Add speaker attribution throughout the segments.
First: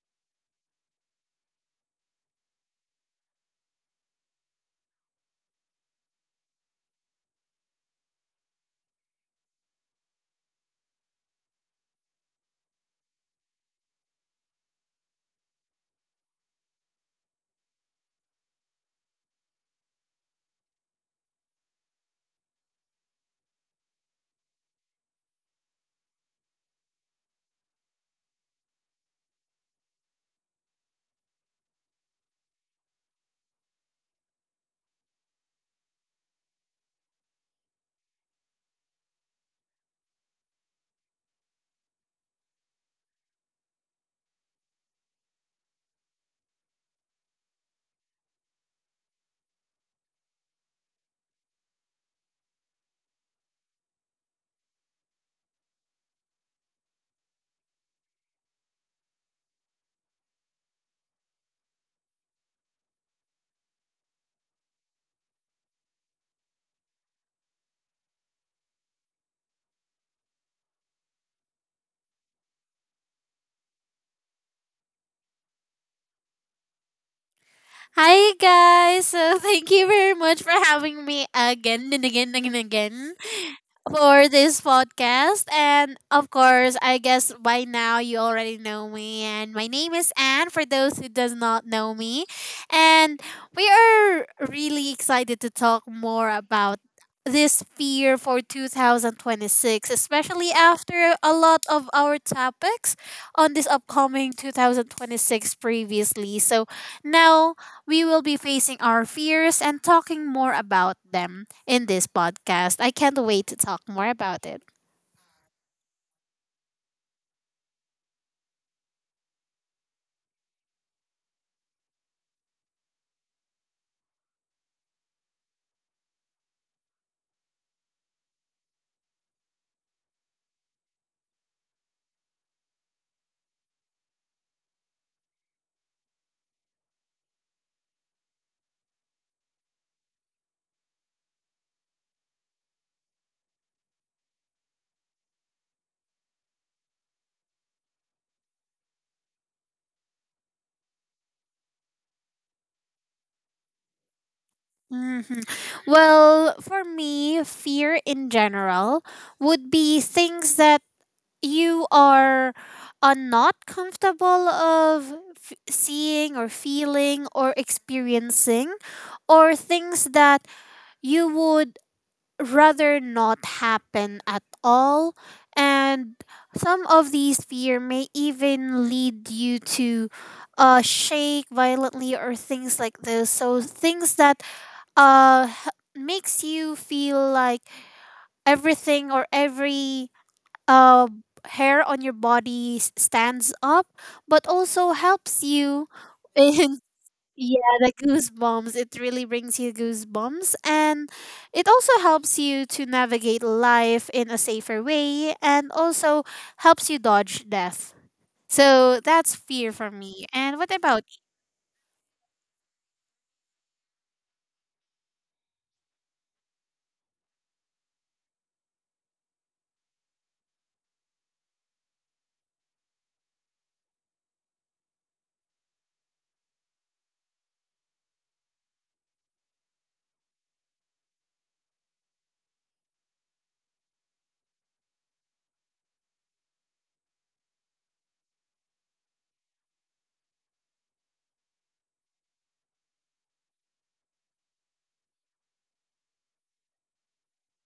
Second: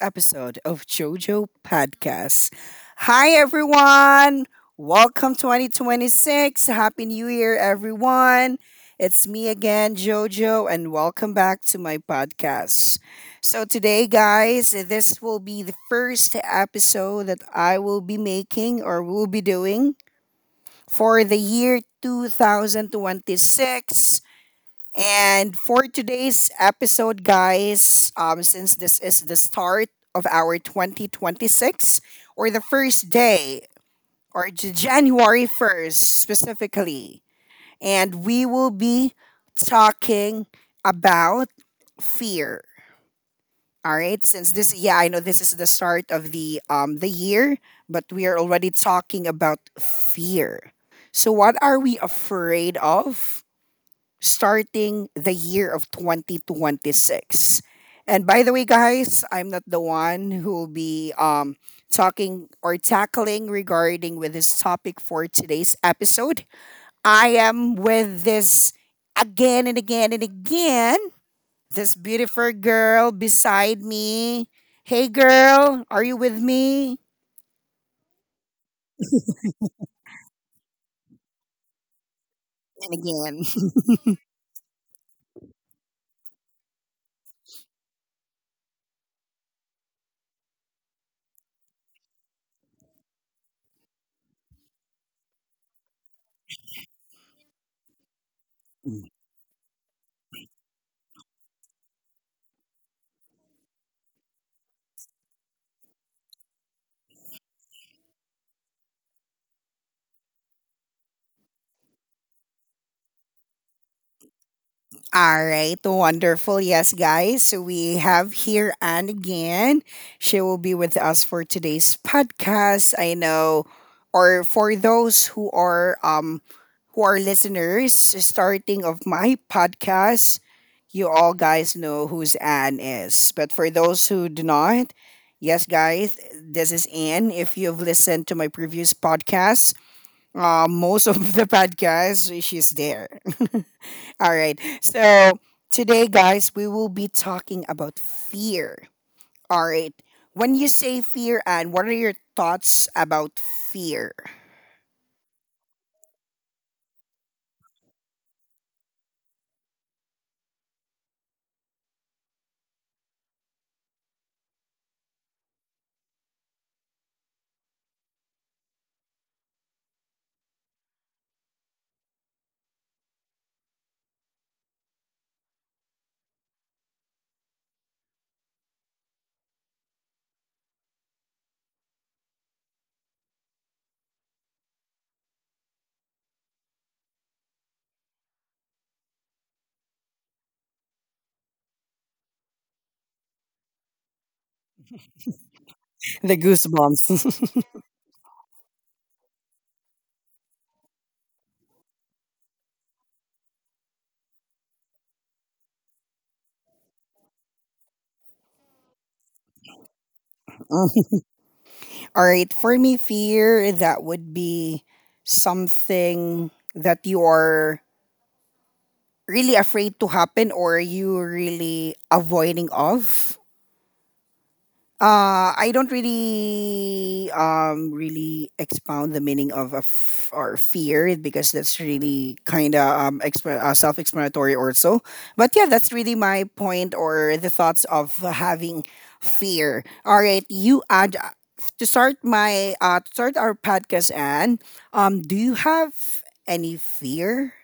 Speaker 1: episode of JoJo Podcast. Hi, everyone. Welcome 2026. Happy New Year, everyone. It's me again, JoJo, and welcome back to my podcast. So, today, guys, this will be the first episode that I will be making or will be doing for the year 2026. And for today's episode, guys, since this is the start of our 2026, or the first day, or January 1st specifically, and we will be talking about fear. All right, since this, I know this is the start of the year, but we are already talking about fear. So what are we afraid of, starting the year of 2026? And by the way, guys, I'm not the one who will be talking or tackling regarding with this topic for today's episode. I am with this again and again and again. This beautiful girl beside me. Hey, girl, are you with me?
Speaker 2: Hi guys! So thank you very much for having me again and again and
Speaker 1: And
Speaker 2: again
Speaker 1: again.
Speaker 2: for this podcast. And of course, I guess by now you already know me. And my name is Anne. For those who does not know me, and we are really excited to talk more about this fear for 2026, especially after a lot of our topics on this upcoming 2026 previously, so now we will be facing our fears and talking more about them in this podcast. I can't wait to talk more about it.
Speaker 1: All right, wonderful. Yes, guys. So we have here Anne again. She will be with us for today's podcast. I know, or for those who are who are listeners starting of my podcast, you all guys know who's Anne is. But for those who do not, yes, guys, this is Anne. If you've listened to my previous podcast, most of the podcasts, she's there. All right. So today, guys, we will be talking about fear. All right. When you say fear, and what are your thoughts about fear?
Speaker 2: Mhm. Well, for me, fear in general would be things that you are not comfortable of seeing or feeling or experiencing, or things that you would rather not happen at all. And some of these fear may even lead you to shake violently or things like this. So things that makes you feel like everything or every uh, hair on your body stands up, but also helps you
Speaker 1: The
Speaker 2: in.
Speaker 1: goosebumps.
Speaker 2: Yeah, the goosebumps. It really brings you goosebumps. And it also helps you to navigate life in a safer way and also helps you dodge death. So that's fear for me. And what about?
Speaker 1: All right. For me, fear, that would be something that you are really afraid to happen or you really avoiding of. I don't really expound the meaning of a f- or fear because that's really kind of self-explanatory also. But yeah, that's really my point or the thoughts of having fear. All right, you add to start our podcast and do you have any fear,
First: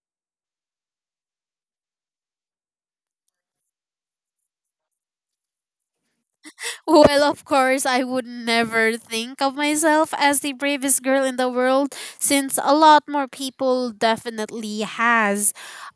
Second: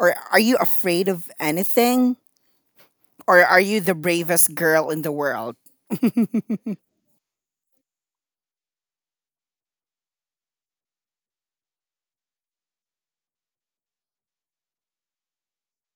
Speaker 1: or are you afraid of anything, or are you the bravest girl in the world?
Speaker 2: Well, of course, I would never think of myself as the bravest girl in the world, since a lot more people definitely has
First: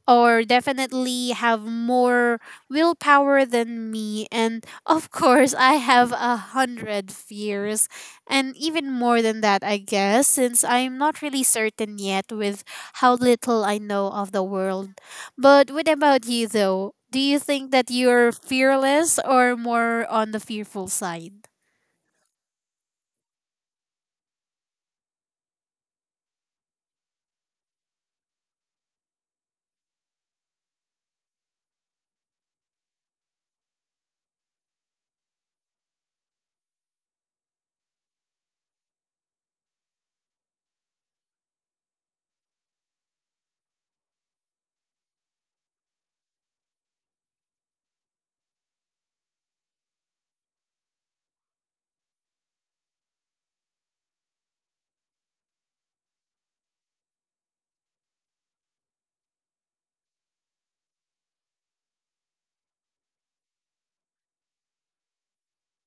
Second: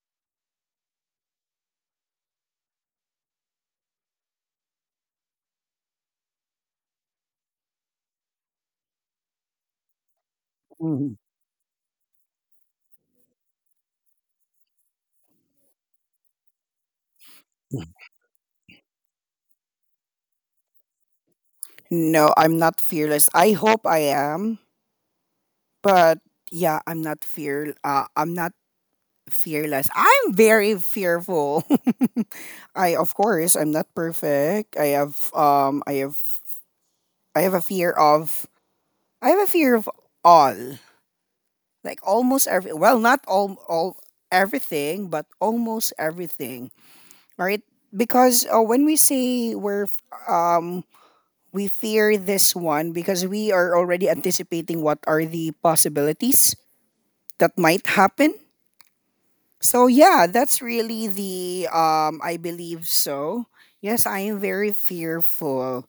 Speaker 2: or definitely have more willpower than me. And of course, I have 100 fears, and even more than that, I guess, since I'm
Speaker 1: Mhm.
Speaker 2: not really certain yet with how little I know of the world. But what about you though? Do you think that you're fearless or more on the fearful side?
Speaker 1: No, I'm not fearless. I hope I am, but yeah, I'm not fearless. I'm very fearful. I of course I'm not perfect. I have I have a fear of I have a fear of all, like almost every, well not all everything but almost everything, right, because when we say we fear this one because we are already anticipating what are the possibilities that might happen. So yeah, that's really the I believe so. Yes, I am very fearful.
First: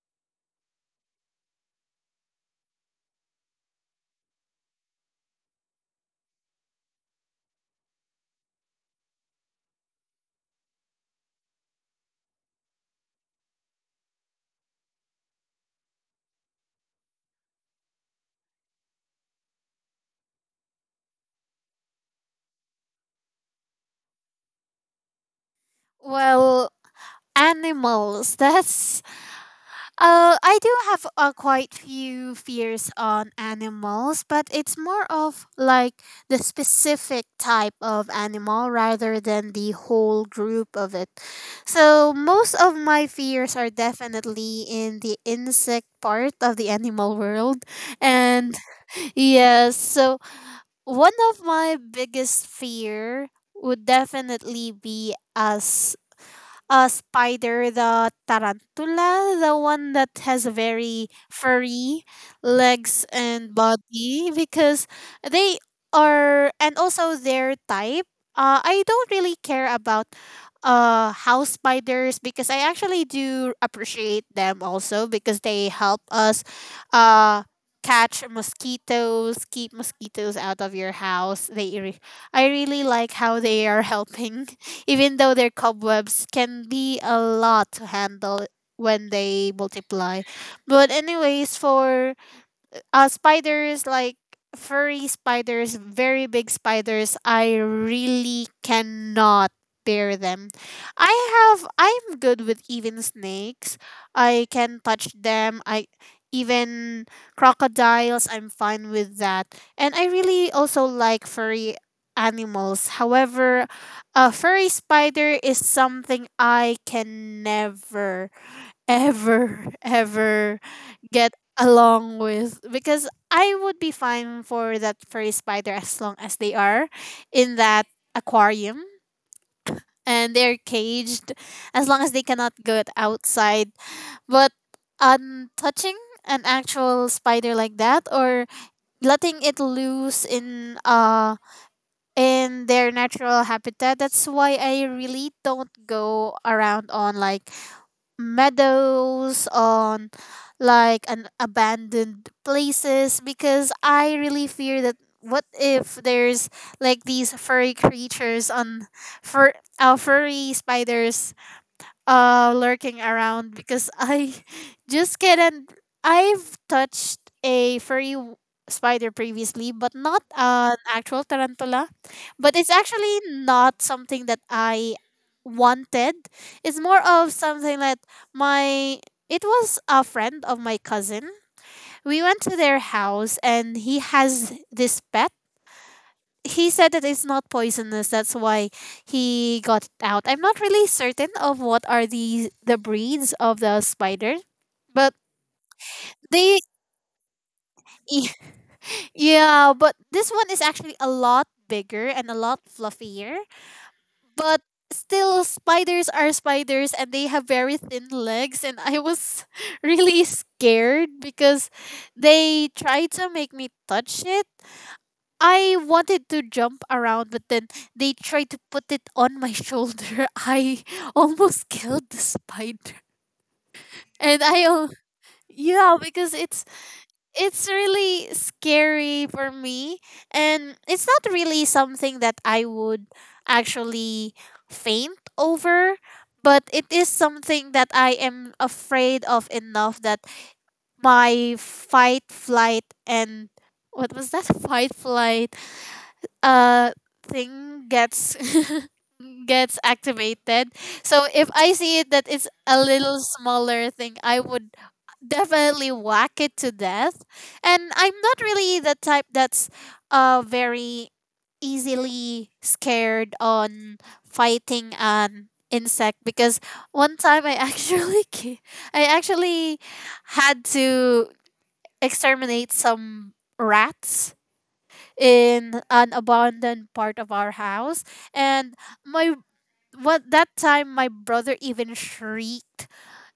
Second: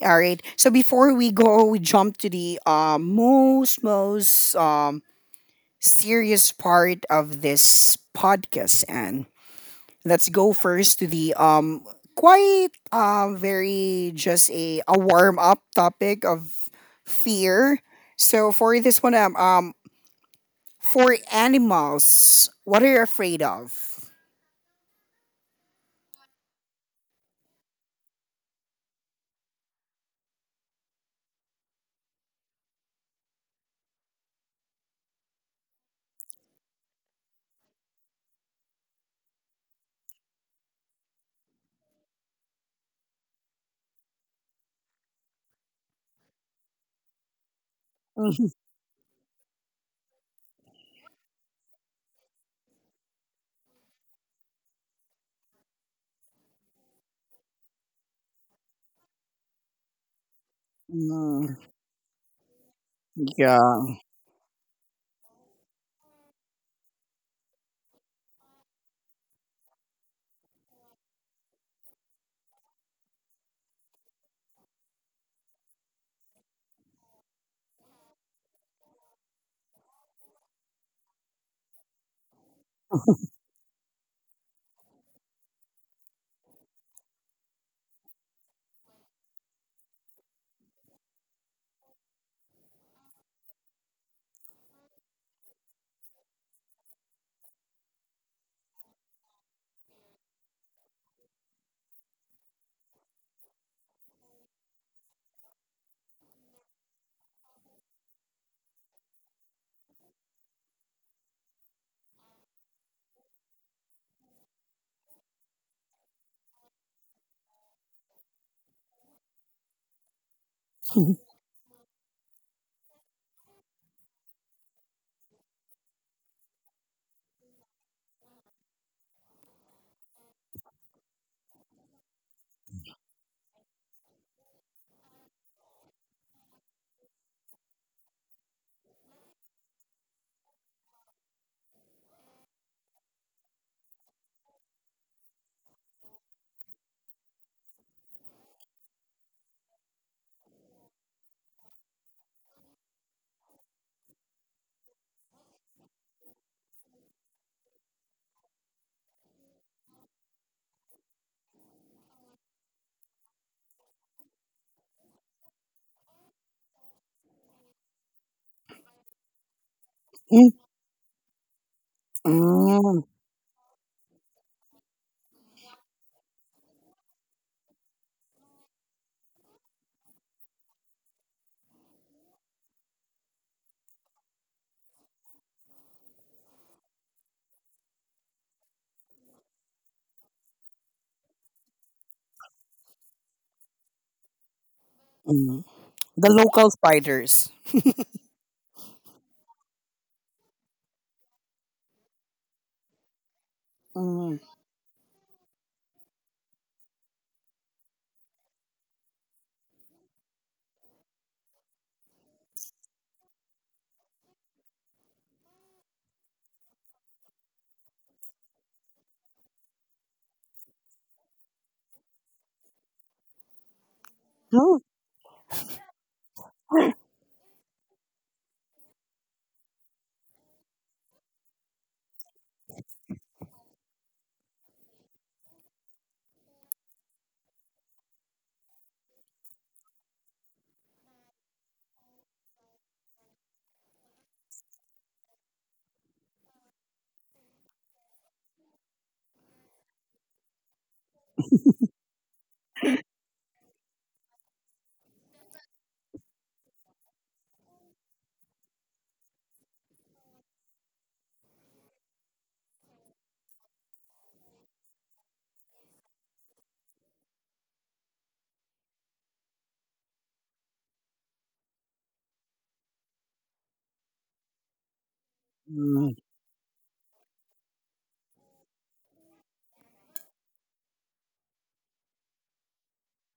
Speaker 1: All right. So before we jump to the most serious part of this podcast, and let's go first to the quite very just a warm up topic of fear. So for this one, for animals, what are you afraid of?
Speaker 2: Well, animals. That's I do have quite few fears on animals, but it's more of like the specific type of animal rather than the whole group of it. So most of my fears are definitely in the insect part of the animal world, and yes, so one of my biggest fear would definitely be as a spider, the tarantula, the one that has a very
Speaker 1: Mhm. Mm,
Speaker 2: furry legs and
Speaker 1: yeah.
Speaker 2: body because they are, and also their type. I don't really care about house spiders, because I actually do appreciate them also because they help us uh catch mosquitoes, keep mosquitoes out of your house. They I really like how they are helping, even though their cobwebs can be a lot to handle when they multiply. But anyways, for spiders like furry spiders, very big spiders, I really cannot bear them. I'm good with even snakes. I can touch them. I even crocodiles, I'm fine with that. And I really also like furry animals. However, a furry spider is something I can never ever ever get along with, because I would be fine for that furry spider as long as they are in that aquarium and they're caged, as long as they cannot get outside. But touching an actual spider like that, or letting it loose in their natural habitat, that's why I really don't go around on like meadows, on like an abandoned places, because I really fear that what if there's like these furry creatures on fur furry spiders lurking around, because I just couldn't. I've touched a furry spider previously, but not
Speaker 1: Mm,
Speaker 2: an actual tarantula. But it's
Speaker 1: mm.
Speaker 2: actually not something that I wanted. It's more of something that my it was a friend of my cousin. We went to their house and he has this pet. He said that it's not poisonous. That's why he got it out. I'm not really certain of what are the breeds of the spider, but
Speaker 1: Mm. The
Speaker 2: they
Speaker 1: local spiders.
Speaker 2: yeah, but this one is actually a lot bigger and a lot fluffier.
Speaker 1: Mm.
Speaker 2: But still, spiders are spiders and they have very thin legs, and I was really scared because they tried to make me touch it. I wanted to jump around, but then they tried to put it on my shoulder. I almost killed the spider. And
Speaker 1: Mm.
Speaker 2: yeah, because it's really scary for me, and it's not really something that I would actually faint over, but it is something that I am afraid of enough that my fight, flight, and what was that? Fight, flight, uh thing gets gets activated. So if I see that it's a little smaller thing, I would definitely whack it to death. And I'm not really the type that's very easily scared on fighting an insect, because one time I actually I actually had to exterminate some rats in an
Speaker 1: Mm.
Speaker 2: abandoned part of our house, and my what that time my brother even shrieked,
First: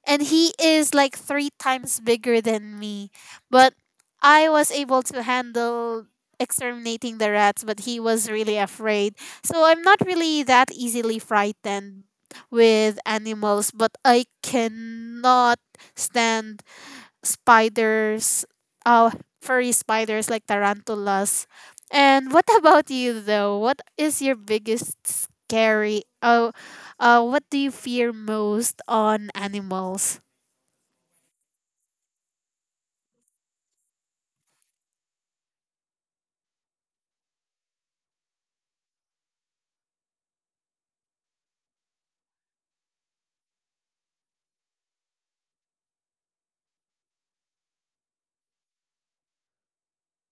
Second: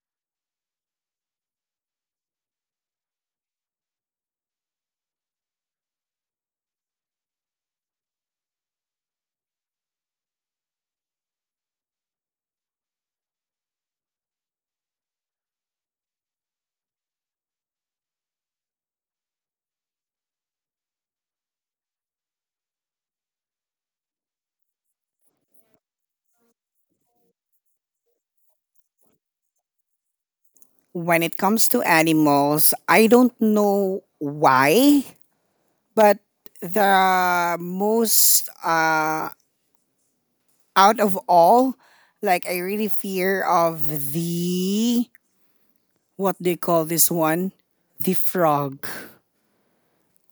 Speaker 2: and he is like three times bigger than me, but I was able to handle exterminating the rats, but he was really afraid. So I'm not really that easily frightened with animals, but I cannot stand spiders, uh, furry spiders like tarantulas. And what about you though? What is your biggest scary? Oh, what do you fear most on animals?
Speaker 1: When it comes to animals, I don't know why, but the most out of all, like I really fear of the, what do you call this one? The frog.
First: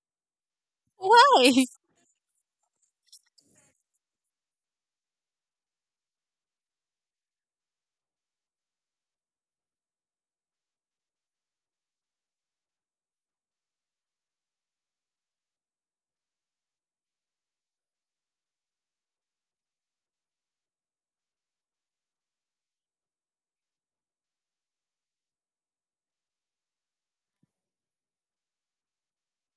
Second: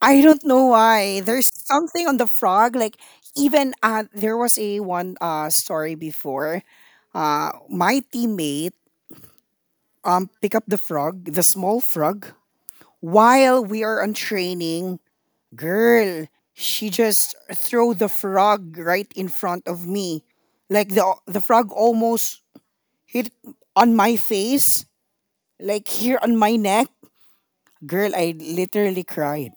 Speaker 1: I don't know why. There's
Speaker 2: Why?
Speaker 1: something on the frog. Like even there was a one story before. My teammate pick up the frog, the small frog, while we are on training. Girl, she just throw the frog right in front of me. Like the frog almost hit on my face, like here on my neck. Girl, I literally cried.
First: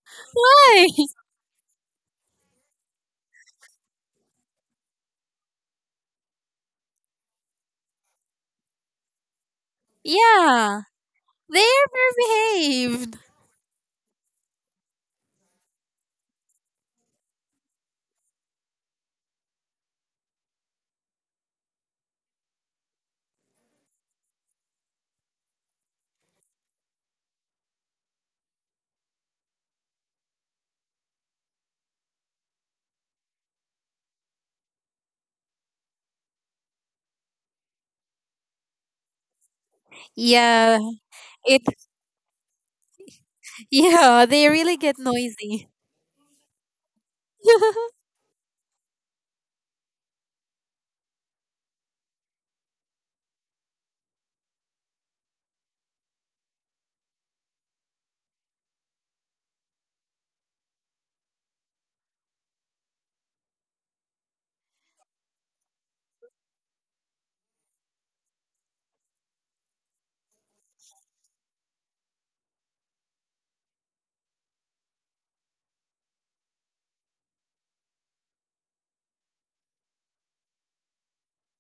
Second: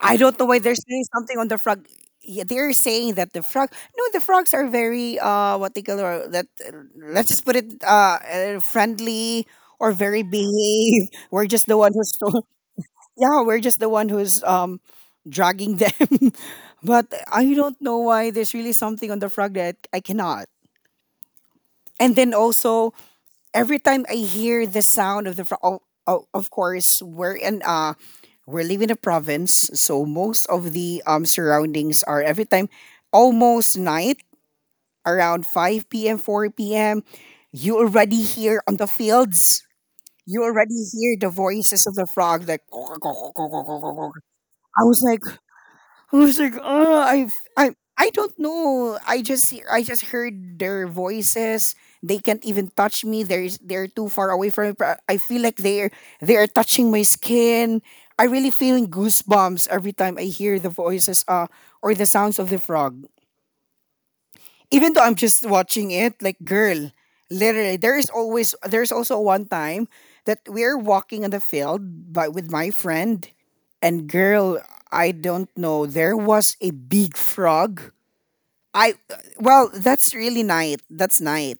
Speaker 1: I don't know why they're
Speaker 2: Why?
Speaker 1: saying something on the frog. Yeah, they're saying that the frog. No, the frogs are very what they call or that. Let's just put it friendly or very
Speaker 2: Yeah.
Speaker 1: behave. We're
Speaker 2: They
Speaker 1: just the one
Speaker 2: are
Speaker 1: who's
Speaker 2: very
Speaker 1: so
Speaker 2: behaved.
Speaker 1: yeah. We're just the one who's dragging them. But I don't know why there's really something on the frog that I cannot. And then also, every time I hear the sound of the frog, oh, oh, of course we're in we're living in a province, so most of the surroundings are every time almost night, around 5 p.m., 4 p.m. You already hear on the fields. You already
Speaker 2: Yeah.
Speaker 1: hear the
Speaker 2: It
Speaker 1: voices of the frog. Like
Speaker 2: Yeah, they really
Speaker 1: I
Speaker 2: get
Speaker 1: was like,
Speaker 2: noisy.
Speaker 1: I was like, oh, I, I don't know. I just heard their voices. They can't even touch me. They're too far away from me. But I feel like they are touching my skin. I really feeling goosebumps every time I hear the voices, or the sounds of the frog, even though I'm just watching it, like girl, literally. There is always, there's also one time that we're walking on the field by with my friend, and girl, I don't know, there was a big frog. I that's really night. That's night.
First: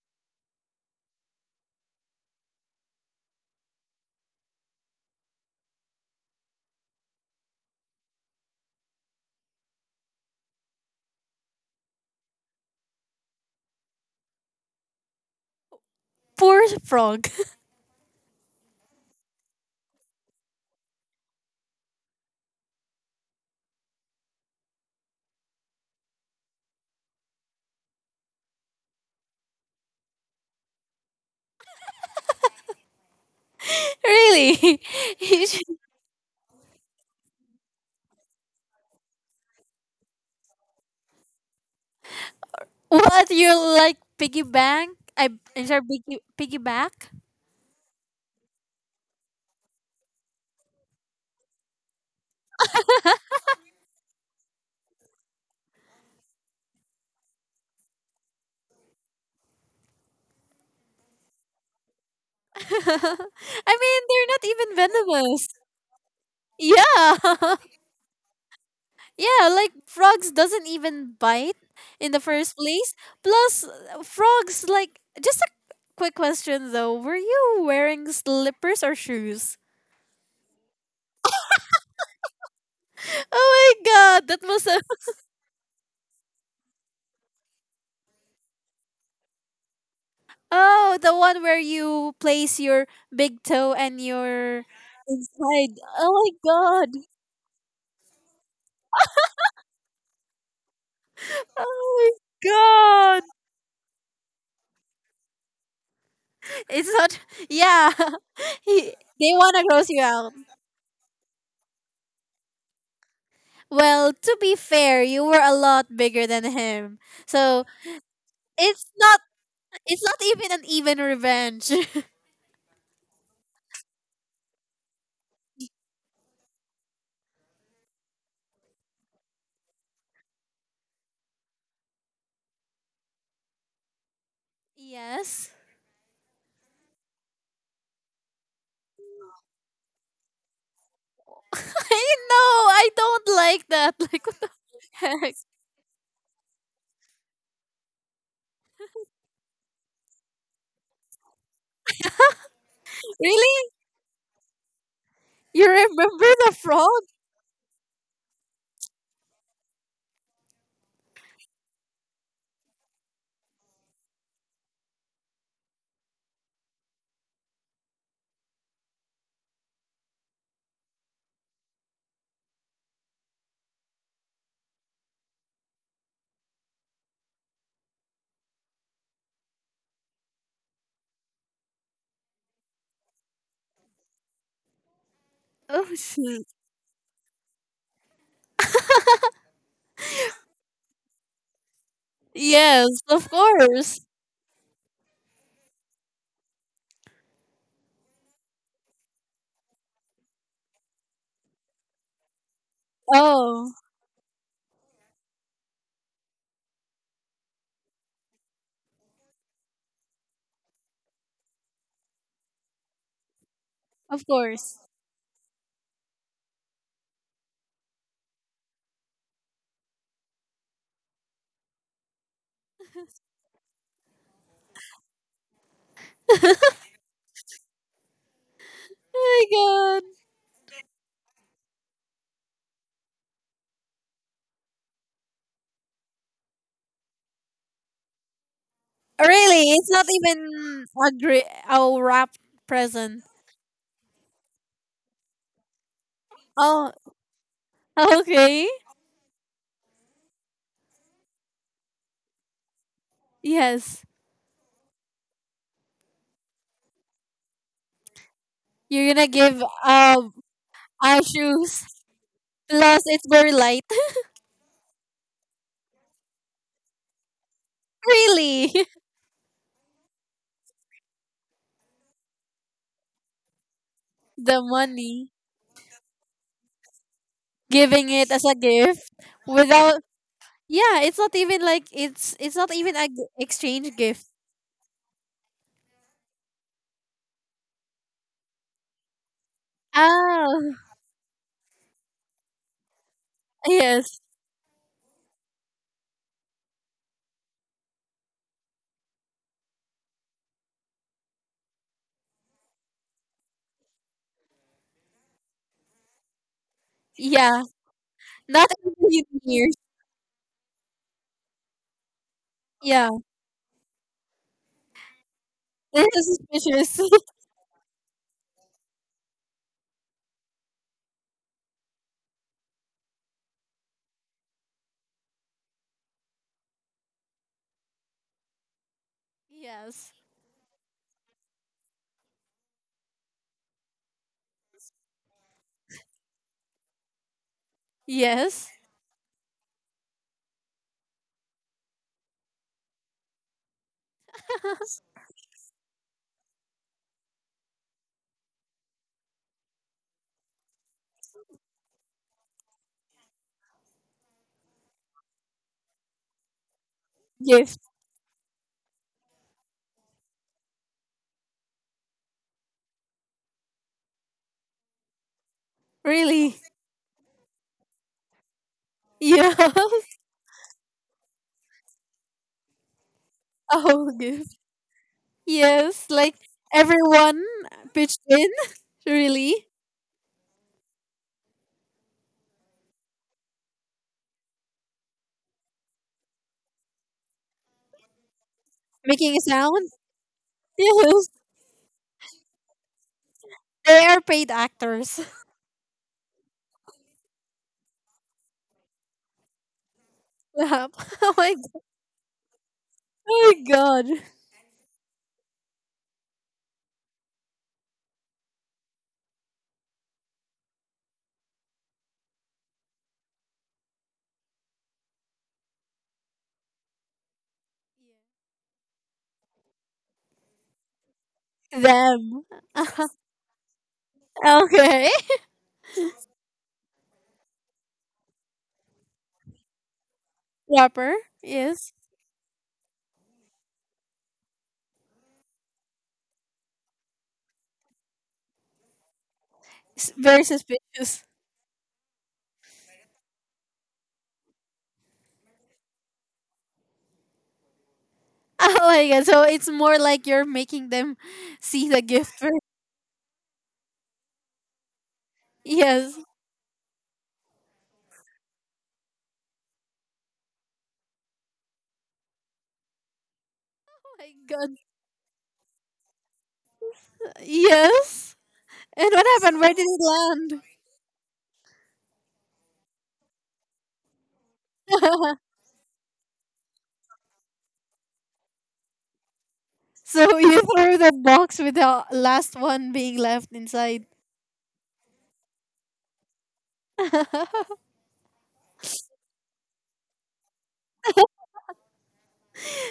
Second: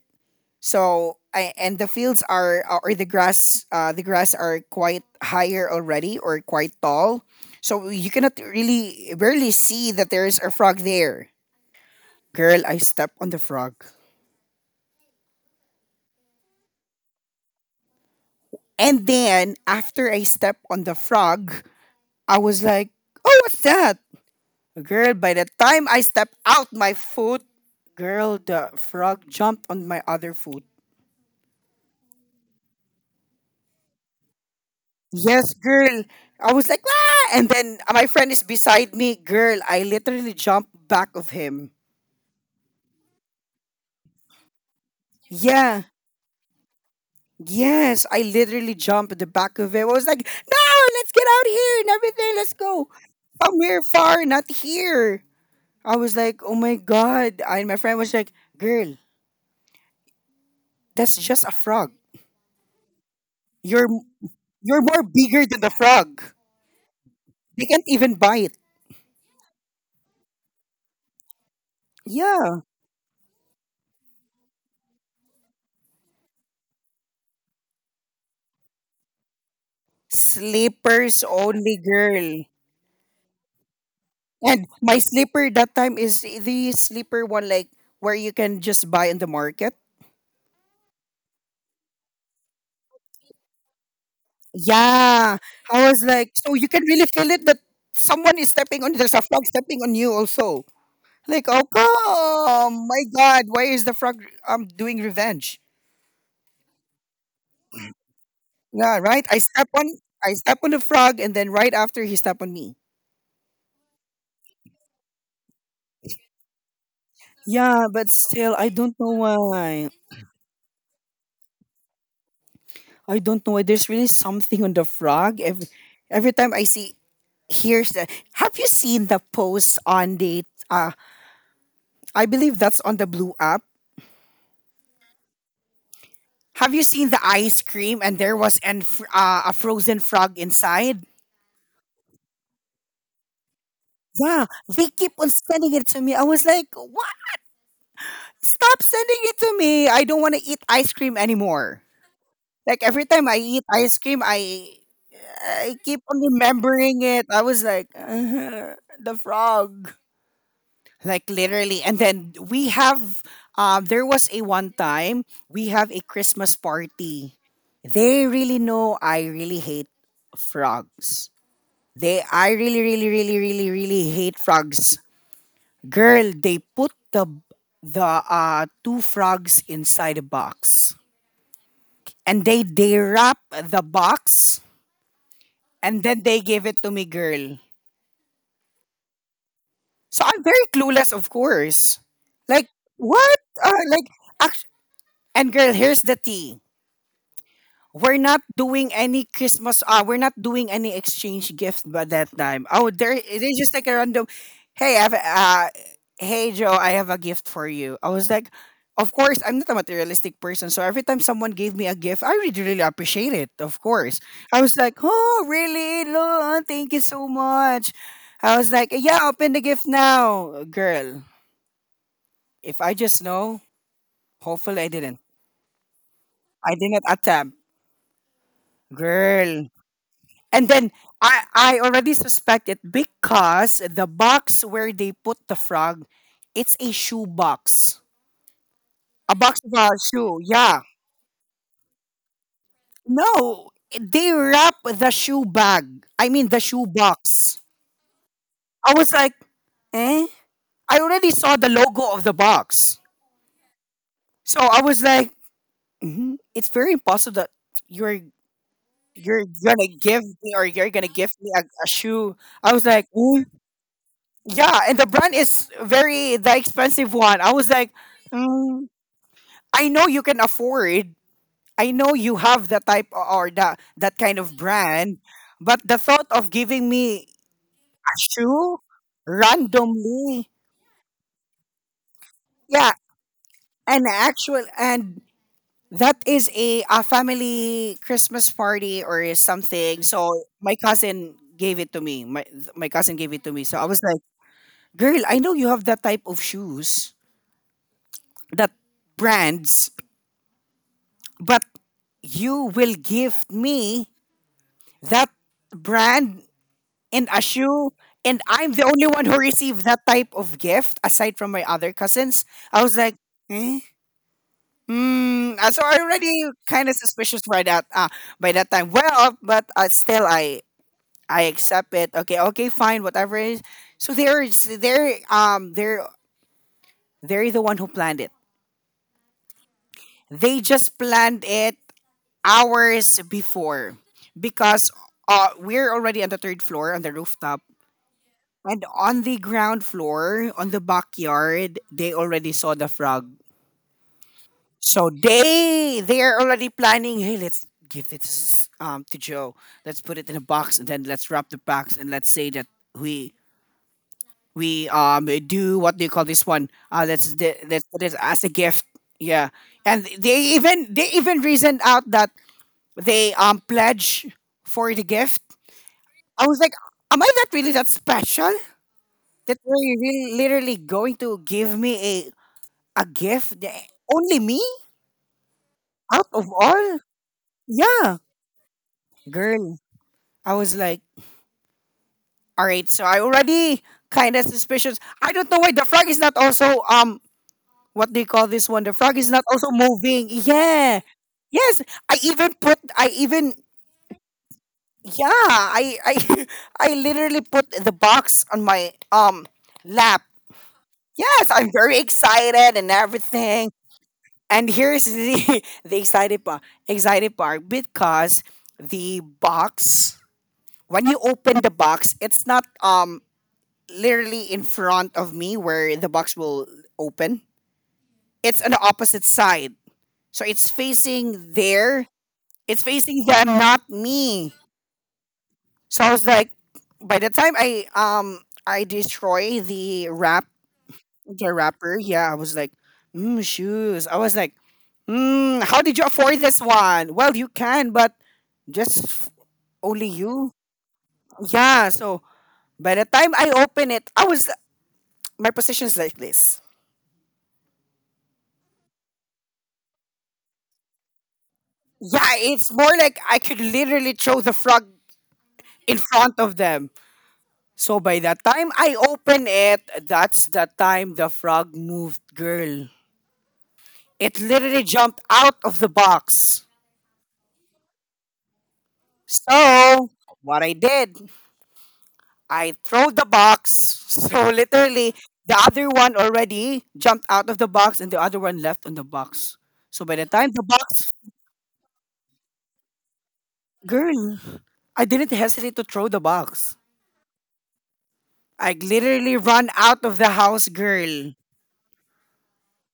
Speaker 1: So I, and the fields are or the grass are quite higher already or quite tall. So you cannot really barely see that there is a frog there. Girl, I step on the frog.
Speaker 2: Poor frog.
Speaker 1: And then after I stepped on the frog, I was like, oh, what's that? Girl, by the time I stepped out my foot, girl, the frog jumped on my other foot.
Speaker 2: Really?
Speaker 1: Yes, girl. I was like, ah! And then my friend is beside me. Girl, I literally jumped back of him.
Speaker 2: What you like piggy bank? I'm sorry,
Speaker 1: Yeah.
Speaker 2: piggyback?
Speaker 1: Yes, I literally jumped at the back of him. I was like, no, let's get out here and everything. Let's go. Somewhere far, not here. I was like, "Oh my god!" And my friend was like, "Girl, that's just a frog.
Speaker 2: I
Speaker 1: You're
Speaker 2: mean, they're not even
Speaker 1: you're more bigger
Speaker 2: venomous.
Speaker 1: than the frog.
Speaker 2: Yeah.
Speaker 1: They can't even bite."
Speaker 2: Yeah, like frogs doesn't even bite in the first
Speaker 1: Yeah,
Speaker 2: place. Plus frogs like just a quick question though. Were you wearing slippers or shoes?
Speaker 1: slippers only, girl.
Speaker 2: Oh my god, that
Speaker 1: And
Speaker 2: must have.
Speaker 1: my slipper that time is the slipper one, like where you can just buy in the market.
Speaker 2: Oh, the one where you place your big toe and your
Speaker 1: Yeah,
Speaker 2: inside.
Speaker 1: I was
Speaker 2: Oh
Speaker 1: like, so you can
Speaker 2: my god.
Speaker 1: really feel it that someone is stepping on you. There's a frog stepping on you also. Like, oh
Speaker 2: Oh my
Speaker 1: come, my
Speaker 2: god.
Speaker 1: god, why is the frog doing revenge?
Speaker 2: It's not yeah. He,
Speaker 1: Yeah, right?
Speaker 2: they want to gross you out.
Speaker 1: I step on the frog and then right after he step on me.
Speaker 2: Well, to be fair, you were a lot bigger than him. So
Speaker 1: Yeah, but still, I
Speaker 2: it's
Speaker 1: don't know
Speaker 2: not
Speaker 1: why.
Speaker 2: it's not even an even revenge.
Speaker 1: I don't know why. There's really something on the frog. Every time I see, here's the. Have you seen the post on the? Uh, I believe that's on the blue app.
Speaker 2: Yes.
Speaker 1: Have you seen the ice cream and there was an a frozen frog inside?
Speaker 2: I know, I don't like that. Like what
Speaker 1: Yeah,
Speaker 2: the
Speaker 1: they keep on
Speaker 2: heck?
Speaker 1: sending it to me. I was like, what? Stop sending it to me. I don't want to eat ice cream anymore. Like every time I
Speaker 2: Really?
Speaker 1: eat ice cream,
Speaker 2: You
Speaker 1: I keep on
Speaker 2: remember the frog?
Speaker 1: remembering it. I was like, "Ugh, the frog." Like literally. And then we have there was a one time we have a Christmas party. They really know I really hate frogs. They I really really really really really hate frogs. Girl, they put the two frogs inside a box, and they wrap the box,
Speaker 2: Oh
Speaker 1: and then they
Speaker 2: shoot.
Speaker 1: gave it to me, girl. So I'm very clueless, of course. Like,
Speaker 2: Yes, of
Speaker 1: what?
Speaker 2: course.
Speaker 1: Like, act- and girl, here's the tea. We're not doing any Christmas. We're not doing any exchange gift by that time. Oh, there, they just
Speaker 2: Oh,
Speaker 1: like a random. Hey, hey Joe, I have a gift for you. I was like, of course, I'm not a materialistic person, so every time someone gave me a gift, I really, really appreciate it. Of course,
Speaker 2: of
Speaker 1: I was
Speaker 2: course.
Speaker 1: like, oh, really, Lon, thank you so much. I was like, yeah, open the gift now, girl. If I just know, hopefully I didn't. I didn't attempt,
Speaker 2: Oh
Speaker 1: girl.
Speaker 2: my god.
Speaker 1: And then I already suspect it because the box where they put the frog, it's a shoe box. A box
Speaker 2: Really?
Speaker 1: of a
Speaker 2: It's not
Speaker 1: shoe, yeah.
Speaker 2: even a a wrap present.
Speaker 1: No, they wrap the shoe bag. I mean the shoe
Speaker 2: Oh,
Speaker 1: box.
Speaker 2: okay.
Speaker 1: I was like, eh? I already saw the logo of the box.
Speaker 2: Yes.
Speaker 1: So I was like, hmm, it's very impossible that you're
Speaker 2: You're gonna
Speaker 1: you're
Speaker 2: give
Speaker 1: gonna give me, or you're gonna
Speaker 2: our
Speaker 1: give me
Speaker 2: shoes.
Speaker 1: a shoe. I was
Speaker 2: Plus,
Speaker 1: like,
Speaker 2: it's very light.
Speaker 1: yeah, and the brand is very the expensive one. I was like,
Speaker 2: Really,
Speaker 1: mm, I know you can afford. I know you have the type o- or the that kind of
Speaker 2: the
Speaker 1: brand,
Speaker 2: money,
Speaker 1: but the thought of giving me
Speaker 2: giving
Speaker 1: a
Speaker 2: it as a
Speaker 1: shoe
Speaker 2: gift without,
Speaker 1: randomly,
Speaker 2: yeah, it's not even like it's not
Speaker 1: yeah,
Speaker 2: even a exchange
Speaker 1: an
Speaker 2: gift.
Speaker 1: actual, and that is a family Christmas party or something. So
Speaker 2: Oh
Speaker 1: my cousin gave it to me. My cousin gave it to me. So I was
Speaker 2: yes,
Speaker 1: like, girl, I know you have that type of shoes, that brands, but you will give me that brand and a
Speaker 2: yeah,
Speaker 1: shoe, and
Speaker 2: not
Speaker 1: I'm the
Speaker 2: a
Speaker 1: only one
Speaker 2: million
Speaker 1: who
Speaker 2: years.
Speaker 1: received that type of gift aside from my other cousins. I was
Speaker 2: Yeah,
Speaker 1: like, eh? Hmm. So I
Speaker 2: this is
Speaker 1: already kind of
Speaker 2: suspicious.
Speaker 1: suspicious by that time well but still I accept it. Okay, okay, fine, whatever it is. So they're they're the one who planned it.
Speaker 2: Yes,
Speaker 1: They just planned it hours before because we're already on the third floor on the rooftop.
Speaker 2: yes,
Speaker 1: And on the ground floor, on the backyard, they already saw the frog. So they are already planning. Hey, let's give this to Joe. Let's put it in a box and then let's wrap the box and let's say that we we do, what do you call this one? Let's
Speaker 2: gift.
Speaker 1: let's put it as a gift. Yeah, and they even reasoned out that they pledge for the gift. I
Speaker 2: Really,
Speaker 1: was like, am I that, really that special
Speaker 2: yeah,
Speaker 1: that you're really, literally going to give me a gift?
Speaker 2: a whole
Speaker 1: Only
Speaker 2: gift.
Speaker 1: me
Speaker 2: Yes,
Speaker 1: out
Speaker 2: like
Speaker 1: of all?
Speaker 2: everyone
Speaker 1: Yeah,
Speaker 2: pitched in. Really,
Speaker 1: girl. I was like, all right. So I already kind of suspicious. I don't know why the frog is not also What do you call this one? The frog is
Speaker 2: making a
Speaker 1: not also
Speaker 2: sound.
Speaker 1: moving. Yeah.
Speaker 2: Yes,
Speaker 1: Yes. I even put. I even.
Speaker 2: they are paid actors.
Speaker 1: Yeah. I. I literally put the box on my lap.
Speaker 2: Lap. Oh
Speaker 1: Yes,
Speaker 2: my,
Speaker 1: I'm very excited and
Speaker 2: oh
Speaker 1: everything.
Speaker 2: my god.
Speaker 1: And here's the the excited part because the box, when you open the box, it's not literally in front of me where the box will open. It's on the opposite side. So it's facing there.
Speaker 2: Them.
Speaker 1: It's facing them, not me.
Speaker 2: Okay.
Speaker 1: So I was like, by the time I i destroy the wrap
Speaker 2: Rapper.
Speaker 1: the
Speaker 2: Yes.
Speaker 1: rapper. Yeah, I was like, mm, shoes. I was like, mm, how did you afford this one? Well, you can, but just f- only
Speaker 2: Very
Speaker 1: you.
Speaker 2: suspicious.
Speaker 1: Yeah. So by the time I open it, I was, my position's like this.
Speaker 2: Oh my god. So it's more like you're making them see the
Speaker 1: Yeah,
Speaker 2: gift first.
Speaker 1: it's more like I could literally throw the frog in
Speaker 2: Yes.
Speaker 1: front of them. So by the time I open it, that's the time the frog moved, girl.
Speaker 2: Oh my
Speaker 1: It
Speaker 2: god.
Speaker 1: literally jumped out of the box.
Speaker 2: Yes. And what happened? Where did it
Speaker 1: So what
Speaker 2: land?
Speaker 1: I did, I throw the box. So literally, the other one already jumped out of the box and the other one left on the box. So by the
Speaker 2: So
Speaker 1: time the
Speaker 2: you threw
Speaker 1: box,
Speaker 2: the box with the last one being left inside.
Speaker 1: girl, I didn't hesitate to throw the box. I literally run out of the house, girl.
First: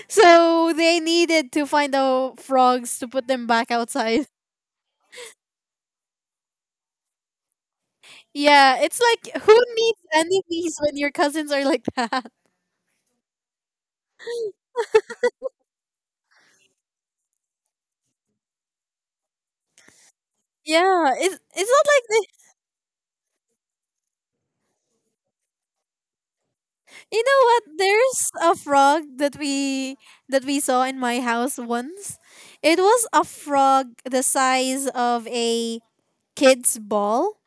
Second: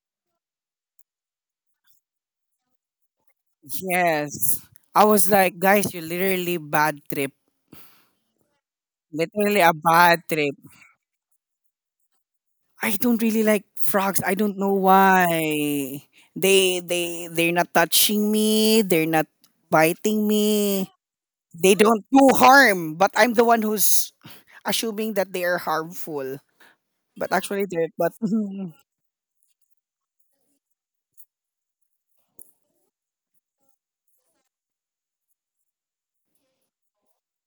Speaker 2: So they needed to find the frogs to put them back outside.
Speaker 1: Yes. I was like, guys, you literally bad trip.
Speaker 2: Yeah, it's like who
Speaker 1: Literally a
Speaker 2: needs
Speaker 1: bad trip.
Speaker 2: enemies when your cousins are like that?
Speaker 1: I don't really like frogs. I don't know why. They're not touching me. They're not biting me.
Speaker 2: Yeah, it's
Speaker 1: They
Speaker 2: not like
Speaker 1: don't
Speaker 2: the,
Speaker 1: do harm, but I'm the one who's assuming that they are harmful.
Speaker 2: you
Speaker 1: But
Speaker 2: know what?
Speaker 1: actually, they're but
Speaker 2: There's a
Speaker 1: Mhm.
Speaker 2: frog that we saw in my house once. It was a frog the size of a kid's ball,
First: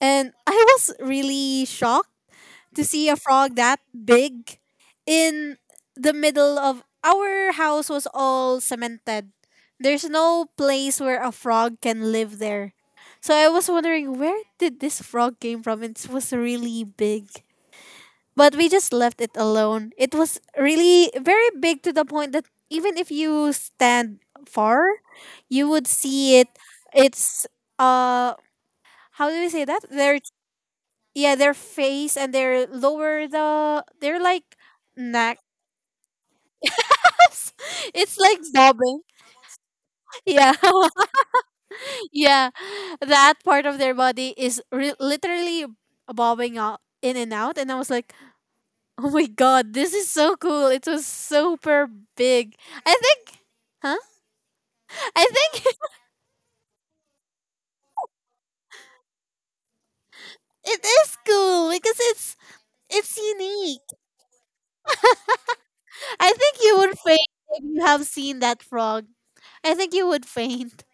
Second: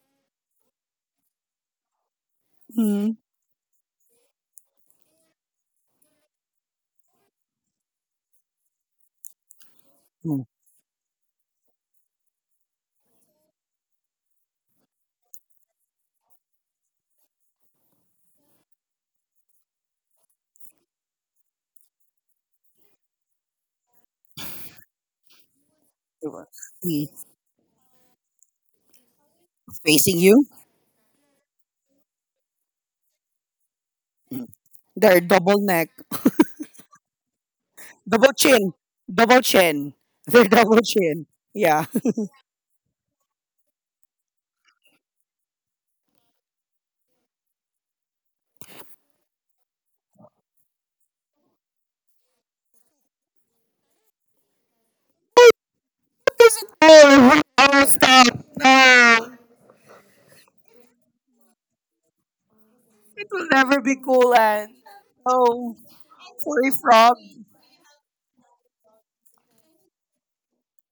Speaker 2: and I was really shocked to see
Speaker 1: Mhm.
Speaker 2: a frog that big in the middle of our house was all cemented. There's
Speaker 1: Mm.
Speaker 2: no place where a frog can live there. So I was wondering, where did this frog came from? It was really big. But we just left it alone. It was really very big to the point that even if you stand far, you would see it.
Speaker 1: Mm.
Speaker 2: It's uh how do we say that?
Speaker 1: Facing
Speaker 2: Their
Speaker 1: you.
Speaker 2: yeah their face and their lower the they're like
Speaker 1: They're
Speaker 2: neck,
Speaker 1: double neck,
Speaker 2: it's
Speaker 1: double
Speaker 2: like
Speaker 1: chin,
Speaker 2: bobbing,
Speaker 1: double chin. They're
Speaker 2: yeah,
Speaker 1: double chin. Yeah,
Speaker 2: yeah, that part of their body is literally bobbing out in and out, and I was like, oh my god, this is so cool. It was super big. I think, huh, I think, it is cool because it's
Speaker 1: it will
Speaker 2: unique.
Speaker 1: never be cool, and oh,
Speaker 2: I think
Speaker 1: sorry,
Speaker 2: you would
Speaker 1: frog.
Speaker 2: faint if you have seen that frog. I think you would faint.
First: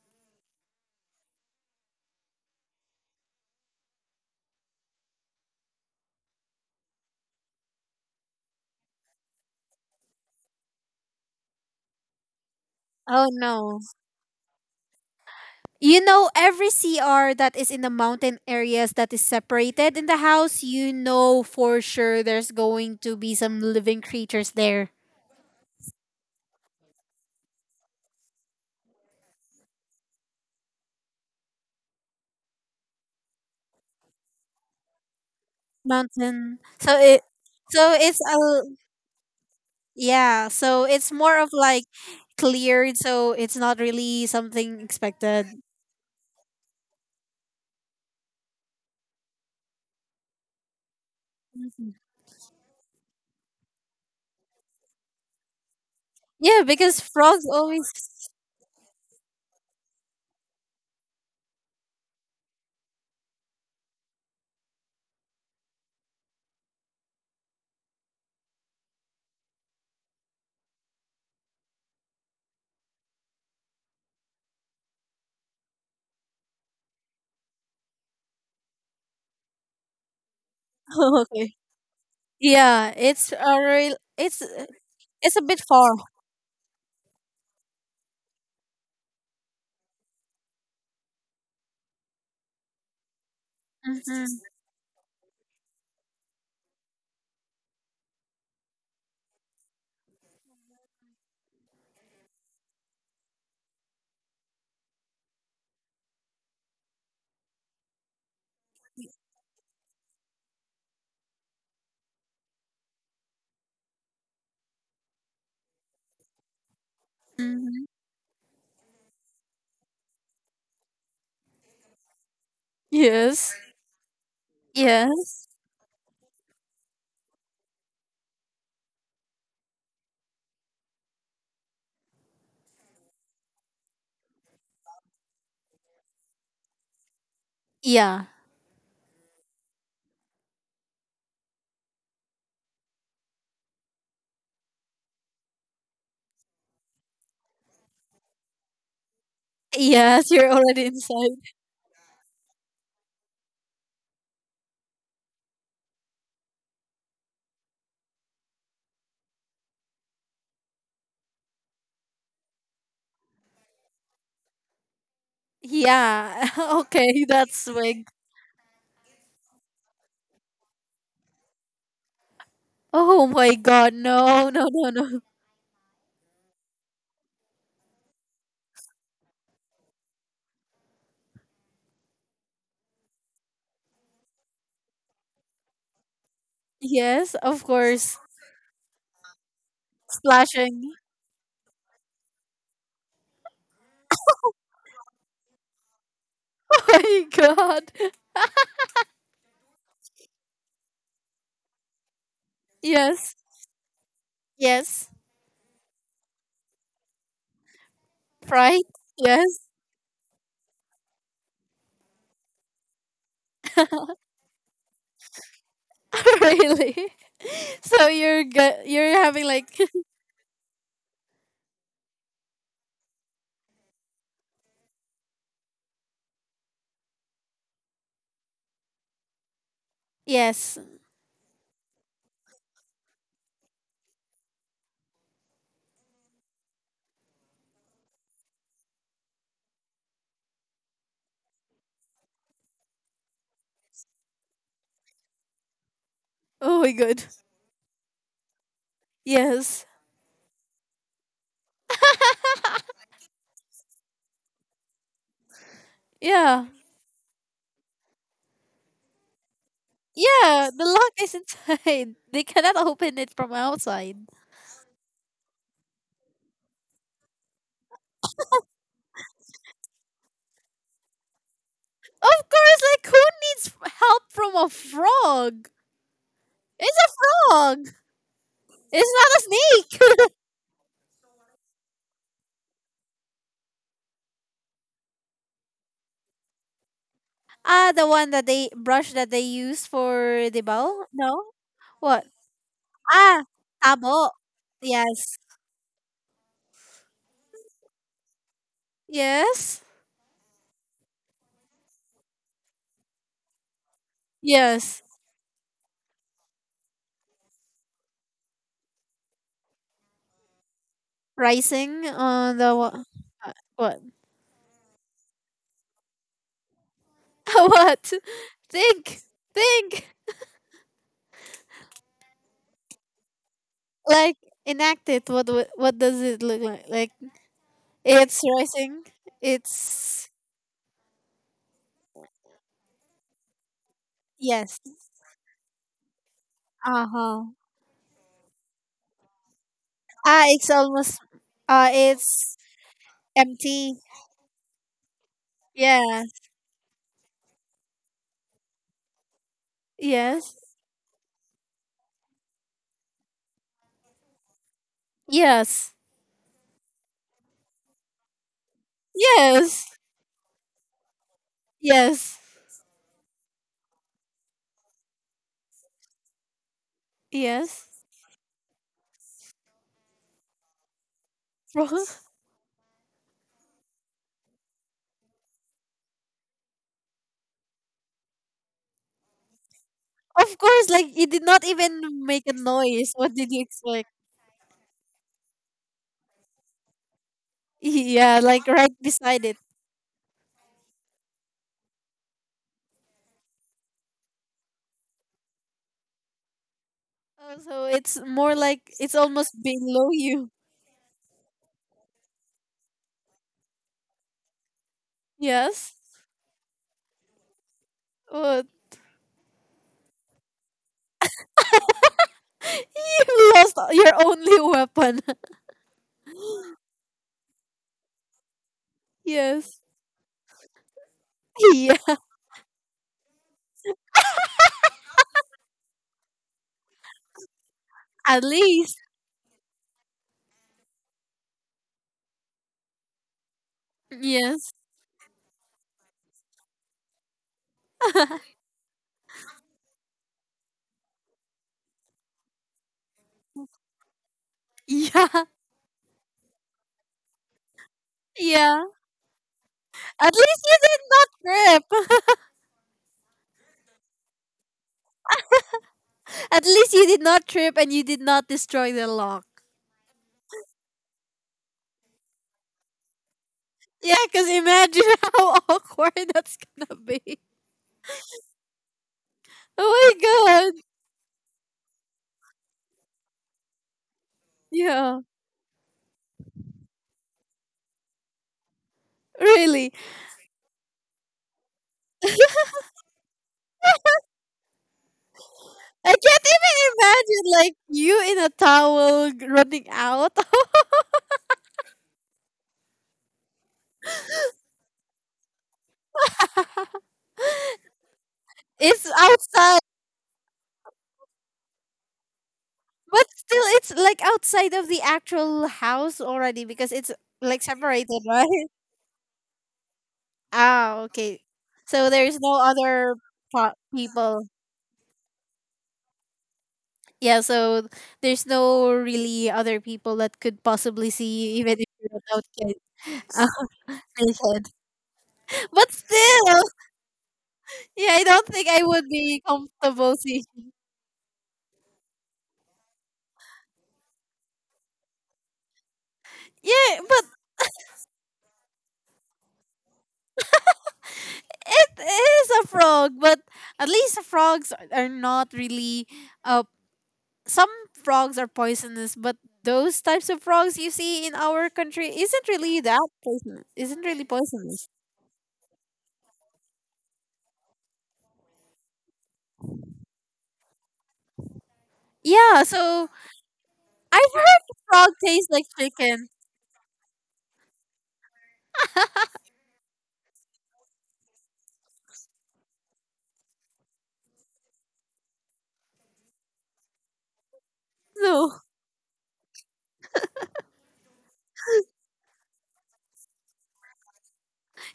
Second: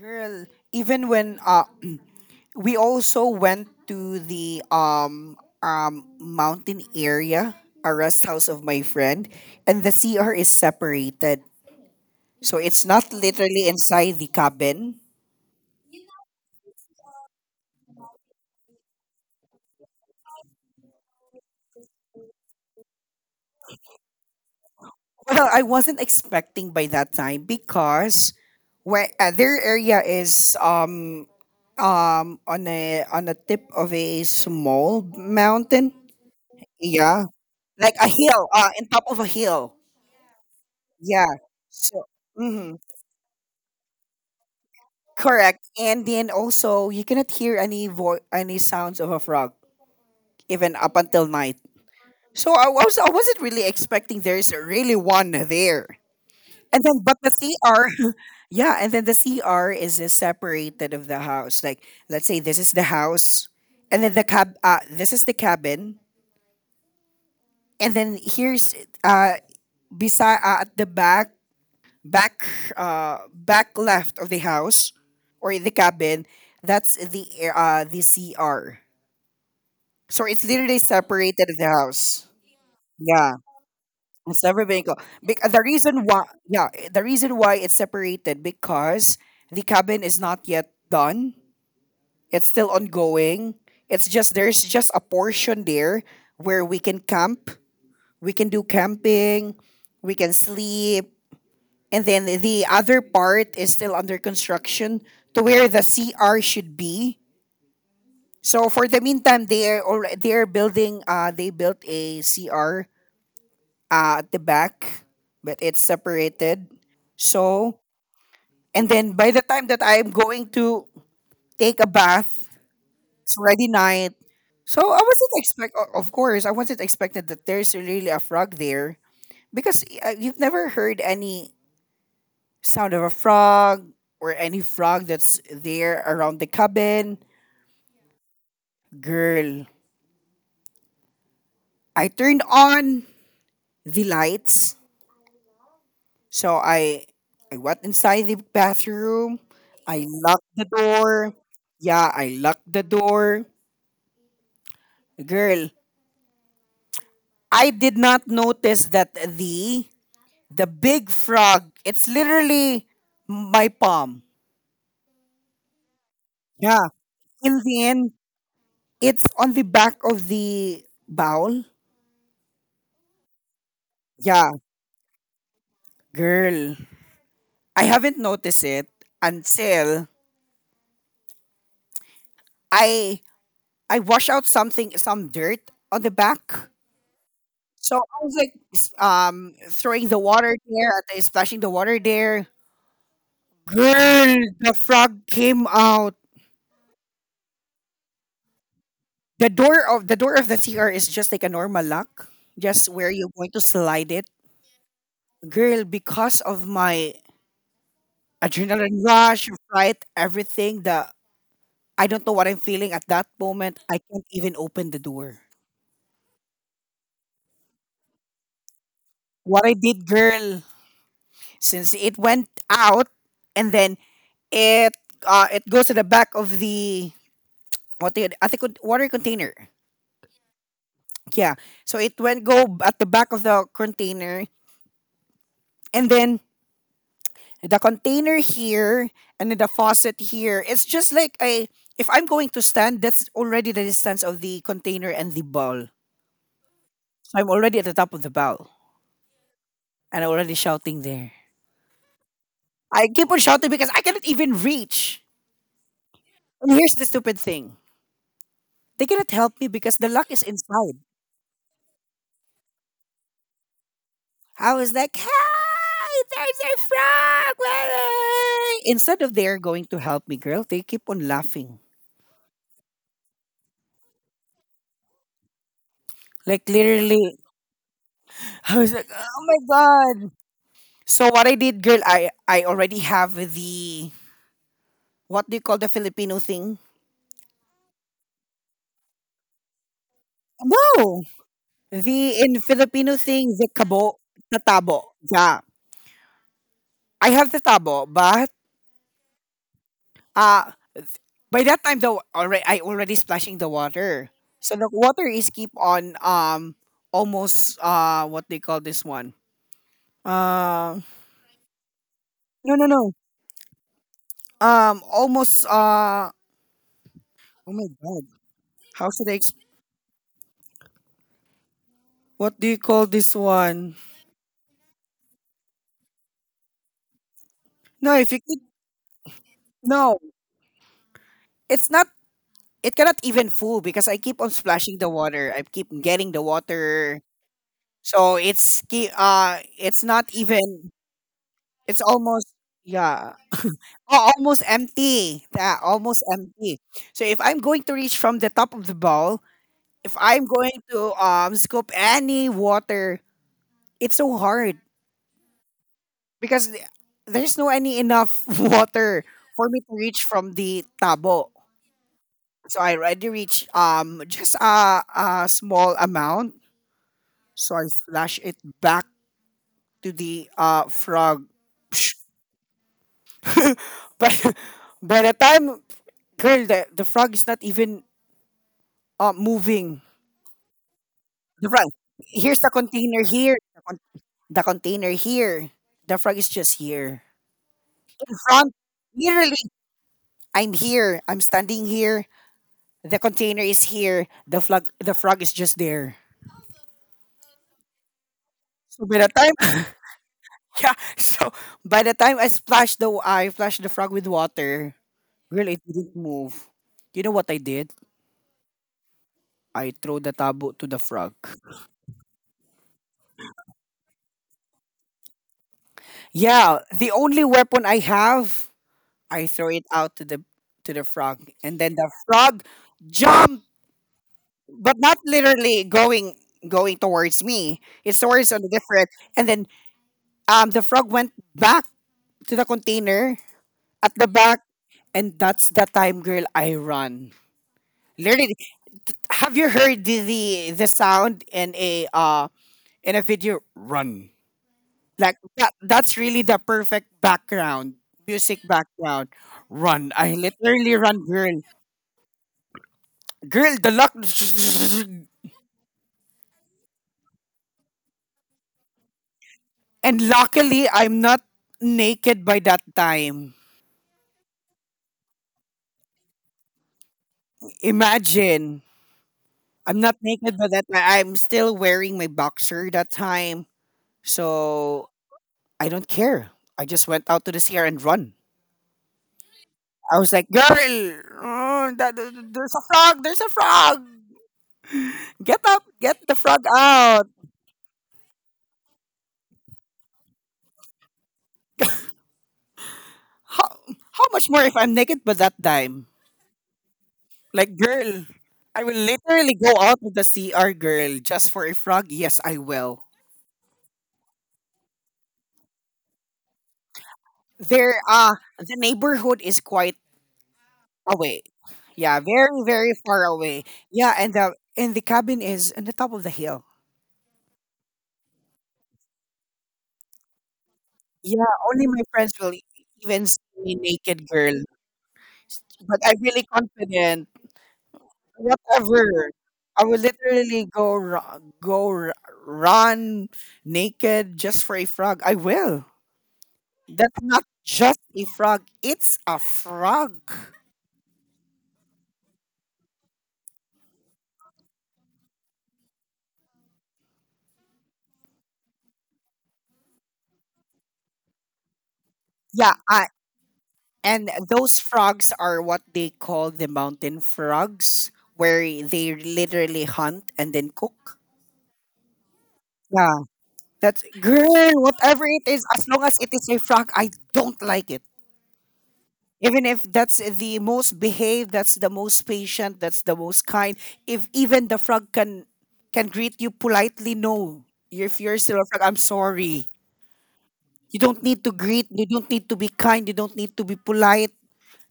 Speaker 1: Girl, even when we also went to the um mountain area, a rest house of my friend, and the CR is separated. So it's not
Speaker 2: Oh
Speaker 1: literally
Speaker 2: no.
Speaker 1: inside the cabin.
Speaker 2: You know, every CR that is in the mountain areas that is separated in the house, you know for sure there's going to be some living creatures there.
Speaker 1: Well, I wasn't expecting by that time because where their area is um on a tip of a small mountain.
Speaker 2: Mountain.
Speaker 1: Yeah.
Speaker 2: So
Speaker 1: Like a
Speaker 2: it's a,
Speaker 1: hill, uh, in top of a hill.
Speaker 2: yeah, so it's
Speaker 1: Yeah.
Speaker 2: more of like
Speaker 1: So mhm.
Speaker 2: cleared, so it's not really something expected.
Speaker 1: Correct. And then also, you cannot hear any sounds of a frog, even up until night. So I was I wasn't really expecting there's really one there.
Speaker 2: Yeah,
Speaker 1: And then,
Speaker 2: because
Speaker 1: but the
Speaker 2: frogs
Speaker 1: CR,
Speaker 2: always
Speaker 1: yeah, and then the CR is separated of the house. Like, let's say this is the house, and then this is the cabin, and then here's uh beside, at the back, back back left of the house or the cabin, that's the CR. So it's literally separated
Speaker 2: okay.
Speaker 1: the house.
Speaker 2: Yeah,
Speaker 1: Yeah,
Speaker 2: it's
Speaker 1: it's never been closed.
Speaker 2: it's a
Speaker 1: Because
Speaker 2: bit
Speaker 1: the
Speaker 2: far.
Speaker 1: reason why, yeah, the reason why it's separated because the cabin is not yet done. It's still ongoing. It's just
Speaker 2: Mhm,
Speaker 1: there's just a portion there where we can camp, we can do camping, we can sleep, and then the other part is still under construction to where the CR should be. So for the meantime, they are building. They built a CR, at the back, but it's separated. So,
Speaker 2: mhm.
Speaker 1: and then by the time that I'm going to take a bath, it's
Speaker 2: Yes.
Speaker 1: already night. So I wasn't
Speaker 2: Yes.
Speaker 1: expect, o- of course, I wasn't expected that there's really a frog there because you've never heard any sound of a frog or any frog that's there around the cabin.
Speaker 2: Yeah.
Speaker 1: Girl, I turned on the lights. So I went inside the bathroom. I
Speaker 2: Yes,
Speaker 1: locked
Speaker 2: you're
Speaker 1: the
Speaker 2: already inside.
Speaker 1: door. Yeah, I locked the door. Girl, I did not notice that the big frog, it's literally my palm.
Speaker 2: Yeah.
Speaker 1: Yeah.
Speaker 2: Okay, that's
Speaker 1: In the
Speaker 2: swig.
Speaker 1: end, it's on the back of the bowl.
Speaker 2: Oh my god, no,
Speaker 1: Yeah,
Speaker 2: no, no, no.
Speaker 1: girl. I haven't noticed it until I I wash out something, some dirt on the back.
Speaker 2: Yes, of
Speaker 1: So
Speaker 2: course.
Speaker 1: I was like, throwing the water
Speaker 2: Splashing.
Speaker 1: there, at the- splashing the water there. Girl, the frog came out.
Speaker 2: Oh my god.
Speaker 1: The door of the CR is just like a normal lock, just where you're
Speaker 2: Yes.
Speaker 1: going to slide it.
Speaker 2: Yes.
Speaker 1: Girl, because of my
Speaker 2: Right?
Speaker 1: adrenaline rush,
Speaker 2: Yes.
Speaker 1: fright, everything, the I don't know what I'm feeling at that moment. I can't even open the door.
Speaker 2: Really? So you're you're having
Speaker 1: What
Speaker 2: like
Speaker 1: I did, girl, since it went out and then it it goes to the back of the, what do you, at the con- water container.
Speaker 2: yes.
Speaker 1: Yeah. So it went go b- at the back of the container, and then the container here and then the faucet here. It's just like a, if I'm going to stand, that's already the distance of the container and the ball.
Speaker 2: Oh my god.
Speaker 1: So I'm already at the top of the ball
Speaker 2: Yes.
Speaker 1: and I'm already shouting there. I keep on shouting because I cannot even reach.
Speaker 2: Yeah.
Speaker 1: And here's the stupid thing. They cannot help me because the lock is
Speaker 2: Yeah, the
Speaker 1: inside.
Speaker 2: lock is inside. They cannot open it from outside.
Speaker 1: I was like, hi, there's a frog. Wah! Instead of they're going to help me, girl, they keep on laughing.
Speaker 2: Of course, like who needs help from a frog?
Speaker 1: Like
Speaker 2: It's a
Speaker 1: literally,
Speaker 2: hog.
Speaker 1: I was like, oh my
Speaker 2: It's not a
Speaker 1: god.
Speaker 2: snake.
Speaker 1: So what I did, girl, I already have the, what do you call the Filipino thing?
Speaker 2: Ah, the one that they brush that they use for the bowl?
Speaker 1: No,
Speaker 2: No. What?
Speaker 1: the in Filipino
Speaker 2: Ah,
Speaker 1: thing, the kabo,
Speaker 2: tabo.
Speaker 1: tatabo.
Speaker 2: Yes.
Speaker 1: Yeah, I have the tabo, but
Speaker 2: Yes.
Speaker 1: uh by that time, though, already I already splashing the water. So the
Speaker 2: Yes.
Speaker 1: water is keep on almost, uh, what they call this one. Uh,
Speaker 2: Rising on the
Speaker 1: no, no,
Speaker 2: wa-
Speaker 1: no.
Speaker 2: what?
Speaker 1: Um, almost, uh, oh my
Speaker 2: What?
Speaker 1: god. How
Speaker 2: Think.
Speaker 1: should I exp-,
Speaker 2: Think.
Speaker 1: what do you call this one?
Speaker 2: Like enact it. What does it look like? Like
Speaker 1: No, if
Speaker 2: it's
Speaker 1: you keep,
Speaker 2: rising.
Speaker 1: no,
Speaker 2: It's
Speaker 1: it's not, it cannot even full because I keep on
Speaker 2: yes.
Speaker 1: splashing the water. I keep getting the water.
Speaker 2: Uh-huh.
Speaker 1: So it's keep, uh, it's not
Speaker 2: Ah, it's
Speaker 1: even,
Speaker 2: almost
Speaker 1: it's almost,
Speaker 2: it's
Speaker 1: yeah,
Speaker 2: empty.
Speaker 1: oh, almost empty. Yeah, almost
Speaker 2: Yes.
Speaker 1: empty. So if I'm going to reach from the top of the bowl, if I'm
Speaker 2: Yes.
Speaker 1: going to scoop any water, it's so hard
Speaker 2: Yes.
Speaker 1: because there's no any enough water for me
Speaker 2: Yes.
Speaker 1: to reach from the tabo.
Speaker 2: Yes.
Speaker 1: So I already reached just a small amount. So
Speaker 2: Yes.
Speaker 1: I flash it back to the frog.
Speaker 2: Bro.
Speaker 1: Psh. But by the time, girl, the frog is not even moving.
Speaker 2: Of course, like it did not
Speaker 1: The frog.
Speaker 2: even make a
Speaker 1: Here's the
Speaker 2: noise.
Speaker 1: container
Speaker 2: What did
Speaker 1: here.
Speaker 2: you expect?
Speaker 1: The container here. The frog is just here. The
Speaker 2: Yeah, like
Speaker 1: frog.
Speaker 2: right beside it.
Speaker 1: Literally, I'm here. I'm standing here. The container is here. The frog. The frog is just there.
Speaker 2: Oh, so it's more like
Speaker 1: So
Speaker 2: it's
Speaker 1: by the time,
Speaker 2: almost below you.
Speaker 1: yeah. So by the time I splashed the frog with water, girl, it
Speaker 2: Yes.
Speaker 1: didn't move. You know what I did?
Speaker 2: What?
Speaker 1: I throw the tabo to the frog.
Speaker 2: You lost your only weapon.
Speaker 1: Yeah, the only weapon I have, I throw
Speaker 2: Yes.
Speaker 1: it out to the, to the frog, and
Speaker 2: Yeah.
Speaker 1: then the frog jumped, but not literally going, going towards me. It's
Speaker 2: At
Speaker 1: towards on the
Speaker 2: least.
Speaker 1: different, and then the frog went back to the container at the back,
Speaker 2: Yes.
Speaker 1: and that's the time, girl. I run. Literally, have you heard the the sound in a video? Run. Like
Speaker 2: yeah.
Speaker 1: that, that's really the perfect background, music
Speaker 2: Yeah.
Speaker 1: background. Run.
Speaker 2: At
Speaker 1: I
Speaker 2: least you
Speaker 1: literally
Speaker 2: did
Speaker 1: run,
Speaker 2: not
Speaker 1: girl.
Speaker 2: trip.
Speaker 1: Girl, the lock.
Speaker 2: At least you did not trip and you did not destroy the lock.
Speaker 1: And luckily, I'm not naked by that time.
Speaker 2: Yeah, because imagine how awkward that's gonna be.
Speaker 1: Imagine. I'm
Speaker 2: Oh
Speaker 1: not naked by
Speaker 2: my god.
Speaker 1: that time. I'm still wearing my boxer that time. So
Speaker 2: Yeah,
Speaker 1: I don't care. I just went out to the sea and run.
Speaker 2: really.
Speaker 1: I was like, girl, there's a frog. There's a frog. Get out.
Speaker 2: I
Speaker 1: Get the
Speaker 2: can't
Speaker 1: frog out.
Speaker 2: even imagine like you in a towel g- running out.
Speaker 1: How, how much more if I'm naked by that time? Like, girl, I will
Speaker 2: It's
Speaker 1: literally go
Speaker 2: outside,
Speaker 1: out with the CR girl just for a frog. Yes, I will.
Speaker 2: but still, it's like outside of the actual house already because it's like
Speaker 1: There,
Speaker 2: separated, right?
Speaker 1: the neighborhood is quite
Speaker 2: Ah, okay.
Speaker 1: away.
Speaker 2: So
Speaker 1: Yeah,
Speaker 2: there's no
Speaker 1: very, very
Speaker 2: other
Speaker 1: far away.
Speaker 2: po-
Speaker 1: Yeah, and
Speaker 2: people.
Speaker 1: the cabin is on the top of the hill.
Speaker 2: Yeah, so there's no really other people that could possibly
Speaker 1: Yeah,
Speaker 2: see you even if
Speaker 1: only my
Speaker 2: you're
Speaker 1: friends
Speaker 2: without
Speaker 1: will e- even see me naked
Speaker 2: kids.
Speaker 1: girl.
Speaker 2: But
Speaker 1: But I'm really
Speaker 2: still,
Speaker 1: confident.
Speaker 2: yeah, I don't think I would
Speaker 1: Whatever,
Speaker 2: be
Speaker 1: I will
Speaker 2: comfortable seeing.
Speaker 1: literally run naked just for a frog. I will.
Speaker 2: Yeah,
Speaker 1: That's
Speaker 2: but
Speaker 1: not just a frog. It's a frog.
Speaker 2: it is a frog. But at least the frogs are not really. Uh, some frogs are poisonous, but those types of frogs you see in our country isn't really
Speaker 1: Yeah,
Speaker 2: that
Speaker 1: I
Speaker 2: poisonous. Isn't really
Speaker 1: And those
Speaker 2: poisonous.
Speaker 1: frogs are what they call the mountain frogs, where they literally hunt and then cook.
Speaker 2: Yeah, so
Speaker 1: Yeah, that's
Speaker 2: I've heard
Speaker 1: girl.
Speaker 2: frog
Speaker 1: Whatever it
Speaker 2: tastes like
Speaker 1: is, as long as
Speaker 2: chicken.
Speaker 1: it is a frog, I don't like it. Even if that's the most behaved, that's the most patient, that's the most kind. If even the frog can greet you politely, no. If you're
Speaker 2: So
Speaker 1: still a frog, I'm sorry. You don't need to greet. You don't need to be kind. You don't need to be polite.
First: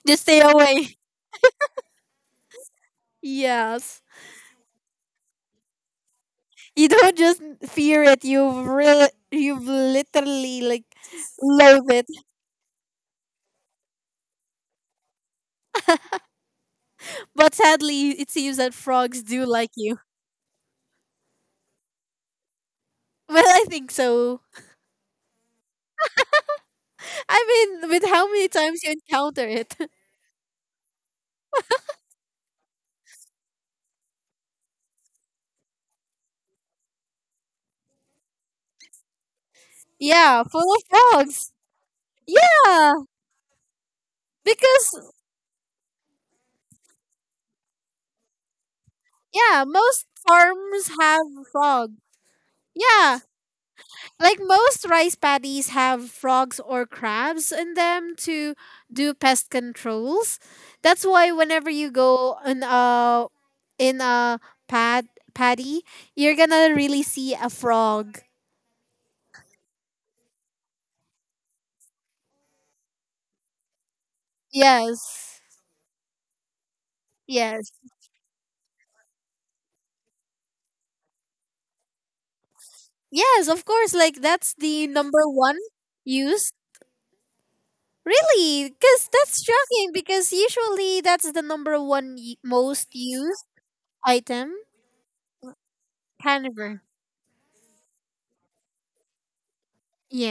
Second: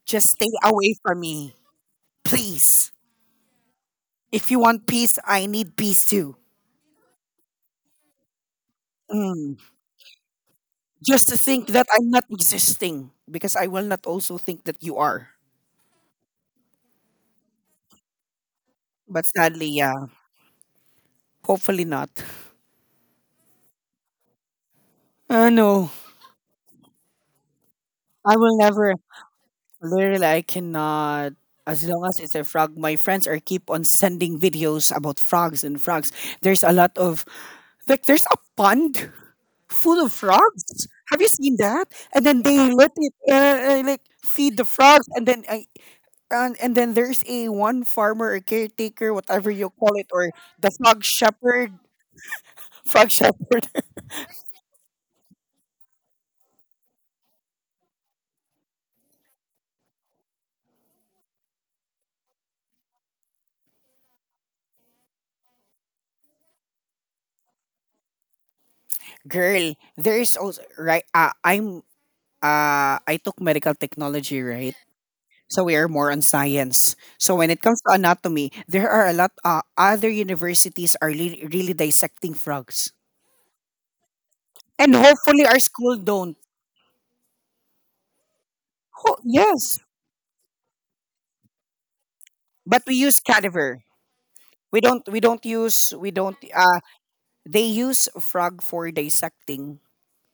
Speaker 2: just
Speaker 1: Just
Speaker 2: stay
Speaker 1: stay away
Speaker 2: away.
Speaker 1: from me, please.
Speaker 2: Yes,
Speaker 1: If you want peace, I need peace too.
Speaker 2: you don't just fear it. You really,
Speaker 1: Mm.
Speaker 2: you've literally like
Speaker 1: Just to think that
Speaker 2: loathe it.
Speaker 1: I'm not existing because I will not also think that you are.
Speaker 2: But sadly, it seems that frogs
Speaker 1: But
Speaker 2: do
Speaker 1: sadly,
Speaker 2: like you.
Speaker 1: yeah, hopefully not.
Speaker 2: Well, I think so.
Speaker 1: Uh, no,
Speaker 2: I mean, with how
Speaker 1: I
Speaker 2: many
Speaker 1: will
Speaker 2: times you
Speaker 1: never.
Speaker 2: encounter it.
Speaker 1: Literally, I cannot. As long as it's a frog, my friends are keep on sending videos about frogs and frogs. There's a lot of like there's a pond full of
Speaker 2: Yeah, full of
Speaker 1: frogs. Have you
Speaker 2: frogs.
Speaker 1: seen that? And then they let
Speaker 2: Yeah,
Speaker 1: it like feed the
Speaker 2: because,
Speaker 1: frogs. And then there's a one farmer or caretaker, whatever
Speaker 2: yeah,
Speaker 1: you call
Speaker 2: most
Speaker 1: it, or the
Speaker 2: farms
Speaker 1: frog
Speaker 2: have
Speaker 1: shepherd,
Speaker 2: frog.
Speaker 1: frog
Speaker 2: Yeah,
Speaker 1: shepherd.
Speaker 2: like most rice paddies have frogs or crabs in them to do pest controls. That's why whenever you go in a pad paddy, you're gonna really see a frog.
Speaker 1: Girl, there's also right. I took medical technology, right?
Speaker 2: Yes.
Speaker 1: So we are more on science. So when it
Speaker 2: Yes.
Speaker 1: comes to anatomy, there are a lot. Other universities are really, really dissecting frogs,
Speaker 2: Yes, of course. Like that's the
Speaker 1: and
Speaker 2: number
Speaker 1: hopefully
Speaker 2: one
Speaker 1: our school don't.
Speaker 2: use. Really? Because that's
Speaker 1: Yes,
Speaker 2: shocking. Because usually that's the number one
Speaker 1: but
Speaker 2: most
Speaker 1: we use
Speaker 2: used
Speaker 1: cadaver.
Speaker 2: item.
Speaker 1: We don't. We don't use. We don't.
Speaker 2: Caniver.
Speaker 1: They use frog for dissecting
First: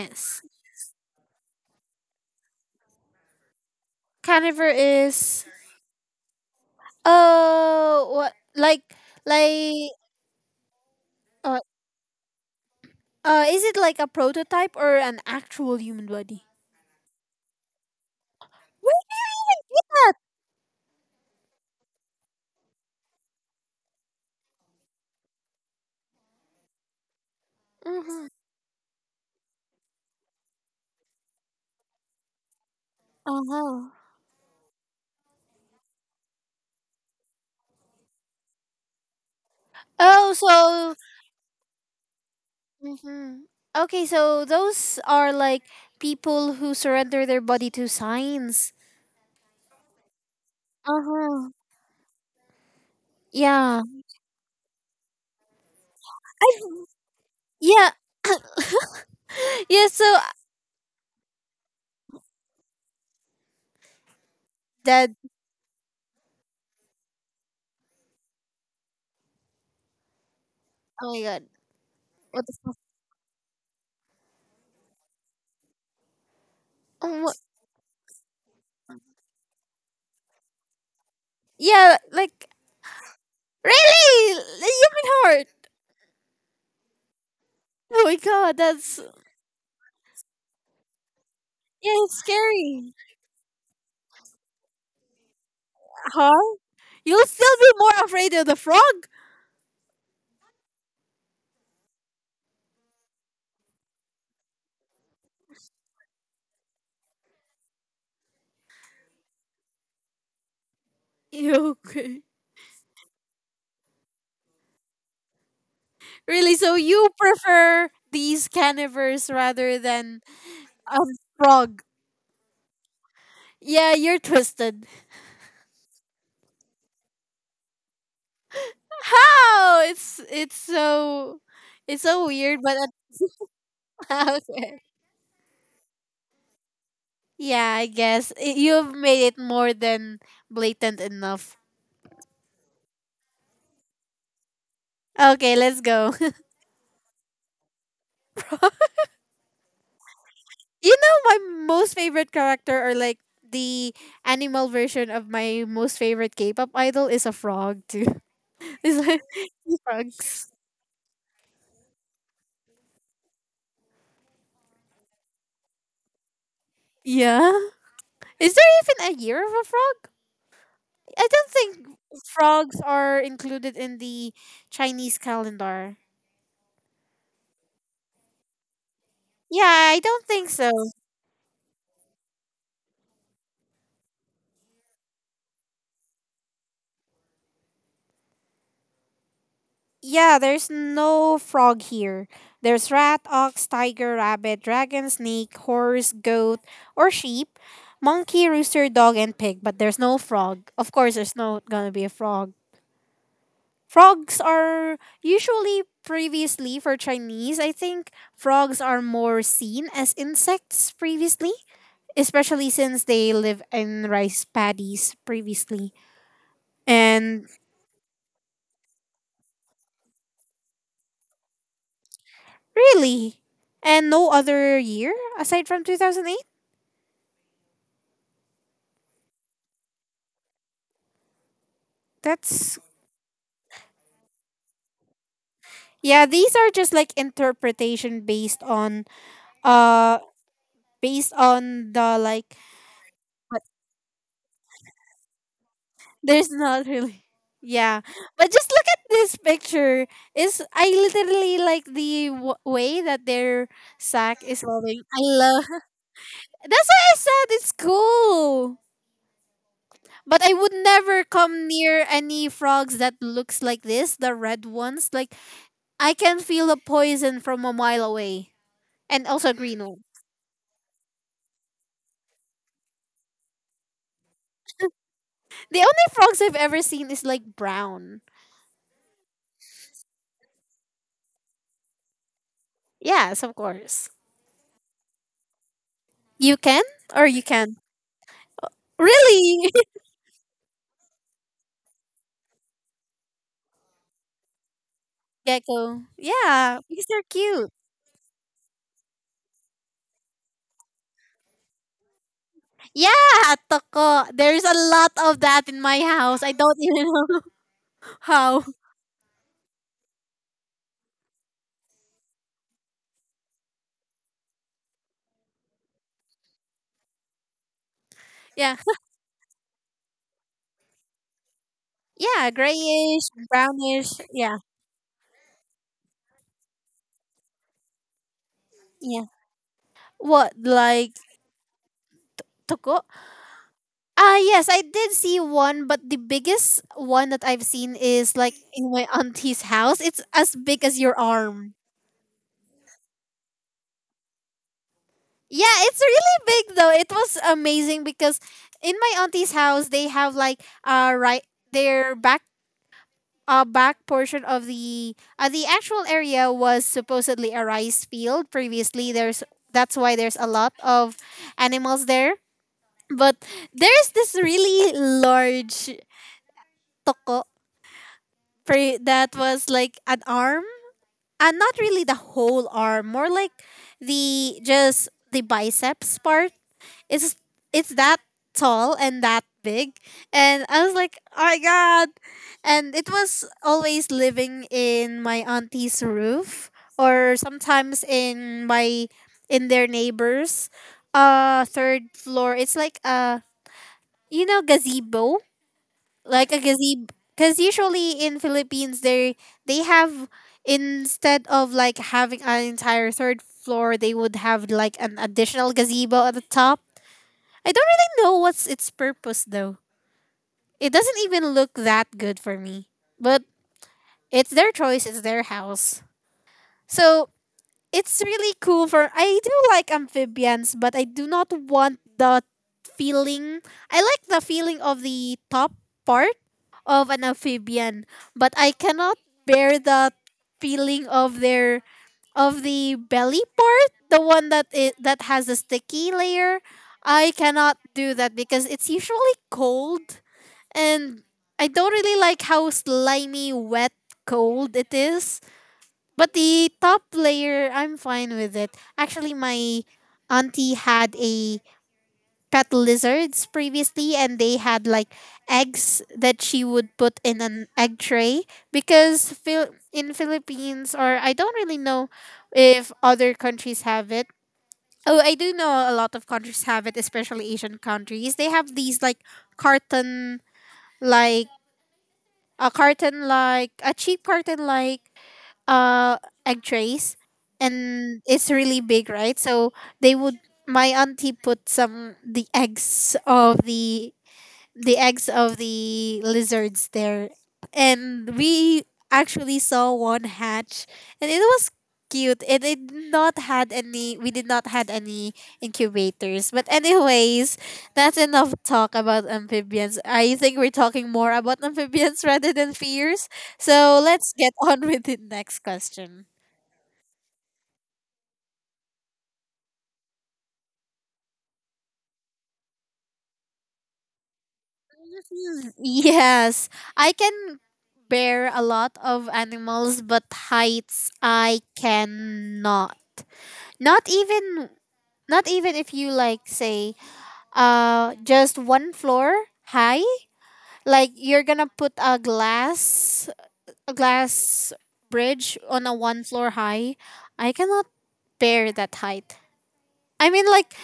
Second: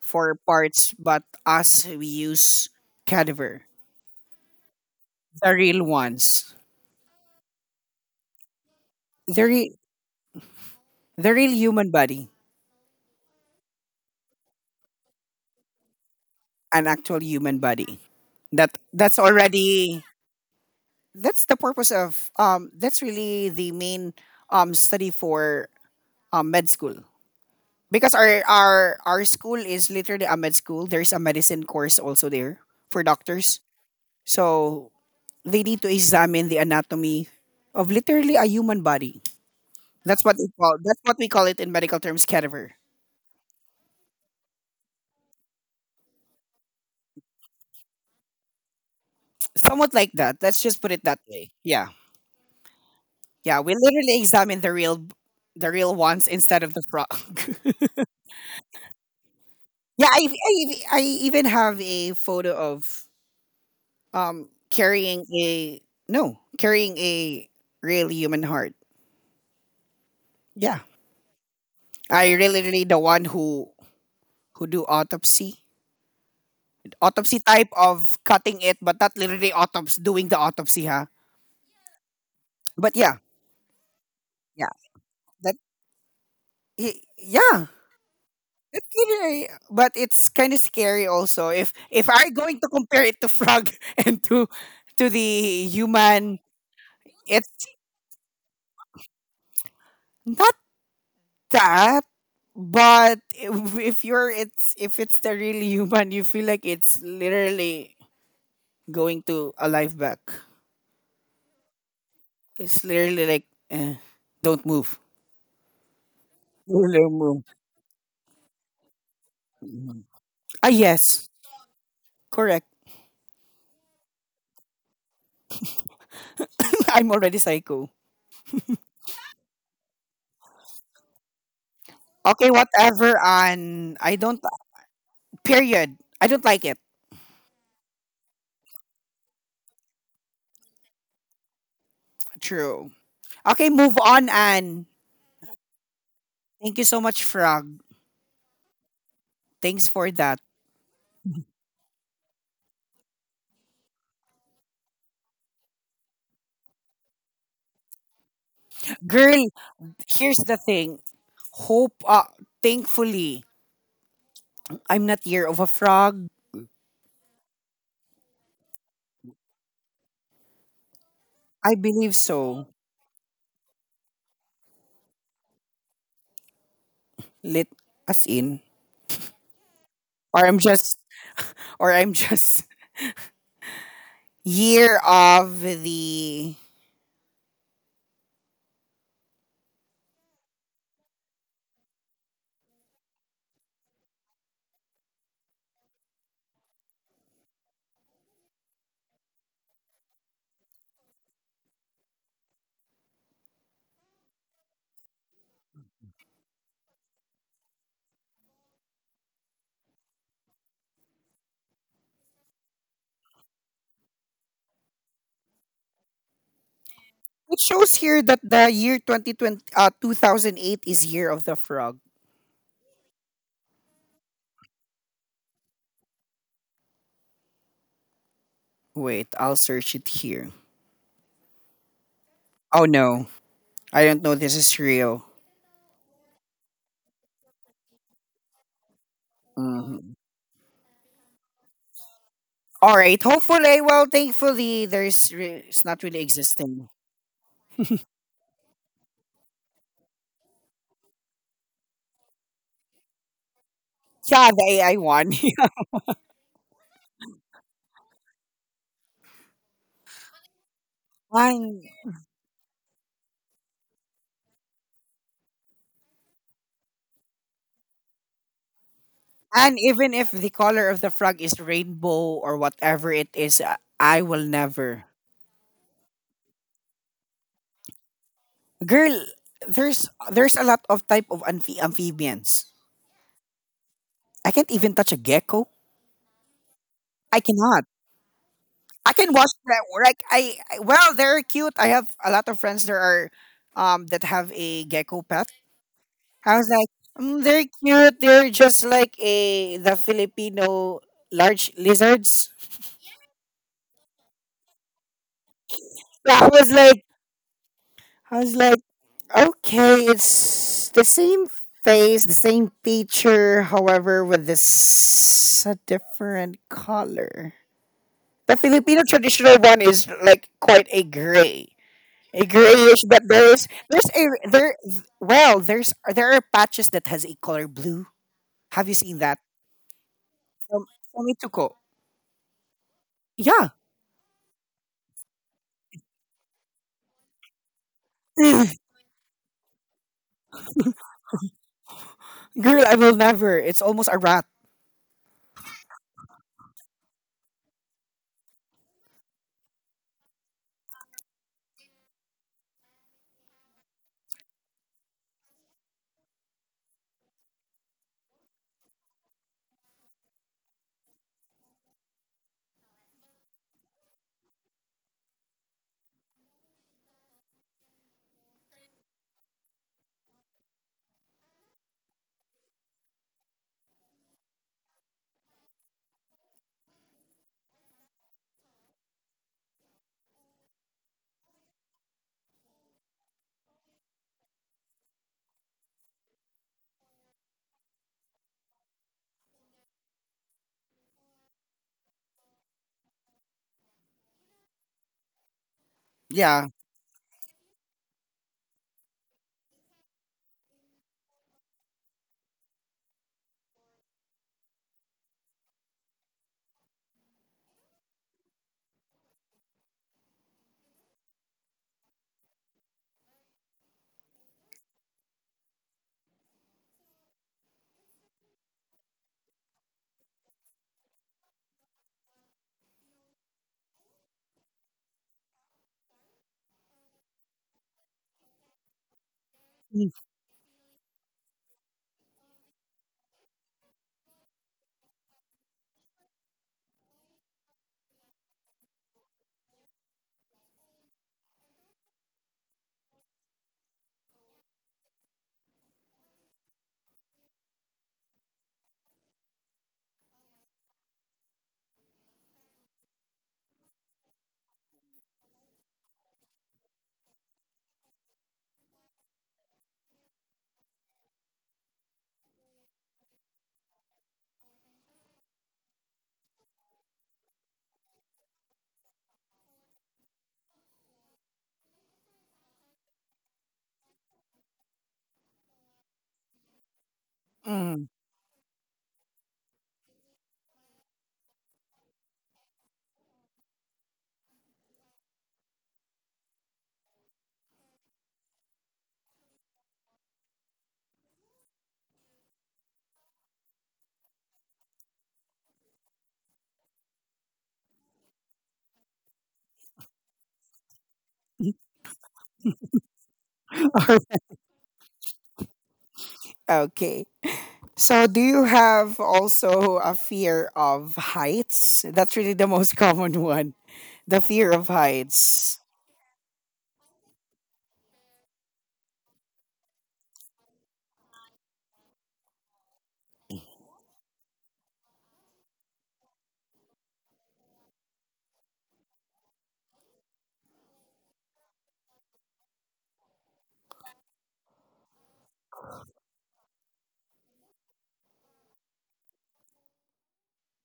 Speaker 1: for parts, but us we use cadaver,
Speaker 2: Caniver is
Speaker 1: the real ones,
Speaker 2: what
Speaker 1: the re-
Speaker 2: like
Speaker 1: the real
Speaker 2: uh,
Speaker 1: human body,
Speaker 2: is it like a prototype or an actual human body?
Speaker 1: an actual human body. That
Speaker 2: What?
Speaker 1: that's already that's really the main study for med school
Speaker 2: Uh
Speaker 1: because
Speaker 2: huh.
Speaker 1: our school is literally a med school. There's a medicine course also there for
Speaker 2: Uh
Speaker 1: doctors,
Speaker 2: huh.
Speaker 1: so they need to examine the anatomy of literally a human body.
Speaker 2: Oh, so
Speaker 1: That's what we call it in medical terms, cadaver.
Speaker 2: Mm-hmm. Okay, so those are like people who surrender their body to science.
Speaker 1: Somewhat like that. Let's just put it that way.
Speaker 2: Uh-huh.
Speaker 1: Yeah, yeah. We
Speaker 2: Yeah.
Speaker 1: literally examine the real ones instead
Speaker 2: I
Speaker 1: of the frog.
Speaker 2: yeah. Yeah,
Speaker 1: yeah,
Speaker 2: so
Speaker 1: I, I I even have a photo of
Speaker 2: that
Speaker 1: carrying a no carrying a real human heart. Yeah,
Speaker 2: oh my god.
Speaker 1: I
Speaker 2: What the
Speaker 1: really
Speaker 2: fuck?
Speaker 1: really the one who do autopsy
Speaker 2: Oh, wha-
Speaker 1: autopsy type of cutting it, but not literally autopsy doing the autopsy, huh?
Speaker 2: yeah, like
Speaker 1: But yeah,
Speaker 2: really.
Speaker 1: yeah.
Speaker 2: The human
Speaker 1: That
Speaker 2: heart.
Speaker 1: yeah,
Speaker 2: Oh my god,
Speaker 1: it's
Speaker 2: that's
Speaker 1: literally, but it's kind of scary also. If
Speaker 2: yeah,
Speaker 1: if
Speaker 2: it's
Speaker 1: I'm going to
Speaker 2: scary.
Speaker 1: compare it to frog and to the human,
Speaker 2: Huh? You'll still
Speaker 1: it's
Speaker 2: be more afraid of the frog.
Speaker 1: not that. But if you're it's if it's the real human, you feel like it's literally going to a life back.
Speaker 2: Yeah, okay.
Speaker 1: It's literally like eh, don't move.
Speaker 2: Really, so you
Speaker 1: Don't move.
Speaker 2: prefer these carnivores rather than
Speaker 1: Ah
Speaker 2: a
Speaker 1: yes,
Speaker 2: frog.
Speaker 1: correct.
Speaker 2: Yeah, you're twisted.
Speaker 1: I'm already psycho.
Speaker 2: How? It's so it's so
Speaker 1: Okay,
Speaker 2: weird, but
Speaker 1: whatever. On I don't
Speaker 2: about it.
Speaker 1: period. I don't like it.
Speaker 2: Yeah, I guess you've made it more than blatant enough.
Speaker 1: True. Okay, move on, Anne.
Speaker 2: Okay, let's go.
Speaker 1: Thank you so much, Frog. Thanks for that.
Speaker 2: You know my most favorite character or like the animal version of my most favorite K-pop idol is a frog too. It's like
Speaker 1: Girl, here's
Speaker 2: frogs.
Speaker 1: the thing. Hope, uh, thankfully, I'm not year of a frog.
Speaker 2: Yeah. Is there even a year of a frog? I don't
Speaker 1: I
Speaker 2: think
Speaker 1: believe so.
Speaker 2: frogs are included in the Chinese calendar.
Speaker 1: Lit as in.
Speaker 2: Yeah, I don't
Speaker 1: Or
Speaker 2: think
Speaker 1: I'm
Speaker 2: so.
Speaker 1: just, or I'm just year of the.
Speaker 2: Yeah, there's no frog here. There's rat, ox, tiger, rabbit, dragon, snake, horse, goat, or sheep, monkey, rooster, dog, and pig, but there's no frog. Of course, there's not gonna be a frog. Frogs are usually previously for Chinese, I think, frogs are more seen as insects previously, especially since they live in rice paddies previously. And
Speaker 1: It shows here that the year 2020, 2008 is year of the frog.
Speaker 2: really, and no other year aside from 2008?
Speaker 1: Wait, I'll search it here.
Speaker 2: That's
Speaker 1: Oh no, I don't know. This is real.
Speaker 2: yeah, these are just like interpretation based on
Speaker 1: Mhm.
Speaker 2: uh based on the like
Speaker 1: All right.
Speaker 2: but
Speaker 1: Hopefully, well, thankfully, there's it's not really
Speaker 2: there's not
Speaker 1: existing.
Speaker 2: really yeah. But just look at this picture. Is I literally like the w- way that their sack
Speaker 1: Yeah,
Speaker 2: is
Speaker 1: the AI
Speaker 2: rolling. I
Speaker 1: one.
Speaker 2: love. That's why I said it's cool. But I would never come
Speaker 1: and
Speaker 2: near any frogs that looks like this, the red ones. Like I can feel the poison from a mile away and also
Speaker 1: and
Speaker 2: green.
Speaker 1: even if the color of the frog is rainbow or whatever it is, I will never.
Speaker 2: The only frogs I've ever seen is like brown.
Speaker 1: Girl, there's a lot of type of amphibians.
Speaker 2: Yes, of course.
Speaker 1: I can't even touch a gecko.
Speaker 2: You can or
Speaker 1: I
Speaker 2: you can.
Speaker 1: cannot. I can watch
Speaker 2: Really?
Speaker 1: that. They're cute. I have a lot of friends that are, that have a gecko pet.
Speaker 2: Gecko.
Speaker 1: I was
Speaker 2: Yeah,
Speaker 1: like,
Speaker 2: because they're
Speaker 1: mm, they're
Speaker 2: cute.
Speaker 1: cute. They're just like a the Filipino large lizards.
Speaker 2: Yeah, toko. There's a lot of that in my
Speaker 1: So
Speaker 2: house.
Speaker 1: I
Speaker 2: I
Speaker 1: was
Speaker 2: don't
Speaker 1: like,
Speaker 2: even know
Speaker 1: I was
Speaker 2: how.
Speaker 1: like, okay, it's the same face, the same feature, however, with this a different color. The
Speaker 2: Yeah.
Speaker 1: Filipino traditional one is like quite a gray, a
Speaker 2: Yeah,
Speaker 1: grayish, but
Speaker 2: grayish,
Speaker 1: there is
Speaker 2: brownish.
Speaker 1: there's a
Speaker 2: Yeah.
Speaker 1: there well there's there are patches that has a color blue. Have you seen
Speaker 2: Yeah.
Speaker 1: that?
Speaker 2: What
Speaker 1: From
Speaker 2: like
Speaker 1: from Ituko.
Speaker 2: toko?
Speaker 1: Yeah.
Speaker 2: Ah, yes, I did see one, but the biggest one that I've seen is like in my auntie's house. It's as big as your arm.
Speaker 1: Girl, I will never. It's almost a rat.
Speaker 2: Yeah, it's really big though. It was amazing because in my auntie's house they have like right their back back portion of the actual area was supposedly a rice field previously. There's that's why there's a lot of animals there. But there's this really large toko that was like an arm. And not really the whole arm, more like the just the biceps part, it's it's that tall and that big, and I was like oh my god, and it was always living in my auntie's roof or sometimes in my in their neighbors third floor. It's like a you know gazebo, like a
Speaker 1: Yeah.
Speaker 2: gazebo because usually in Philippines they have instead of like having an entire third floor they would have like an additional gazebo at the top. I don't really know what's its purpose though. It doesn't even look that good for me. But it's their choice, it's their house. So it's really cool for I do like amphibians, but I do not want the feeling. I like the feeling of the top part of an amphibian, but I cannot bear
Speaker 1: Mm.
Speaker 2: the feeling of their of the belly part, the one that it, that has the sticky layer. I cannot do that because it's usually cold. And I don't really like how slimy, wet, cold it is. But the top layer, I'm fine with it. Actually, my auntie had a pet lizards previously, and they had like eggs that she would put in an egg tray because Phil- in Philippines, or I don't really know if other countries have it. Oh, I do know a lot of countries have it, especially Asian countries. They have these like carton like carton like a cheap carton like uh egg trays,
Speaker 1: Mm.
Speaker 2: and it's really big right? So they would my auntie put some the eggs of the eggs of the lizards there, and we actually saw one hatch, and it was cute. It did not had any, we did not had any incubators. But anyways, that's enough talk about amphibians. I think we're talking more about amphibians rather than fears, so let's get on with the next question.
Speaker 1: Okay. So, do you have also a fear of heights? That's really the most common one. The fear of
Speaker 2: Hmm,
Speaker 1: heights.
Speaker 2: yes, I can bear a lot of animals but heights I cannot. Not even, not even if you like say just one floor high, like you're going to put a glass, a glass bridge on a one floor high. I cannot bear that height. I mean like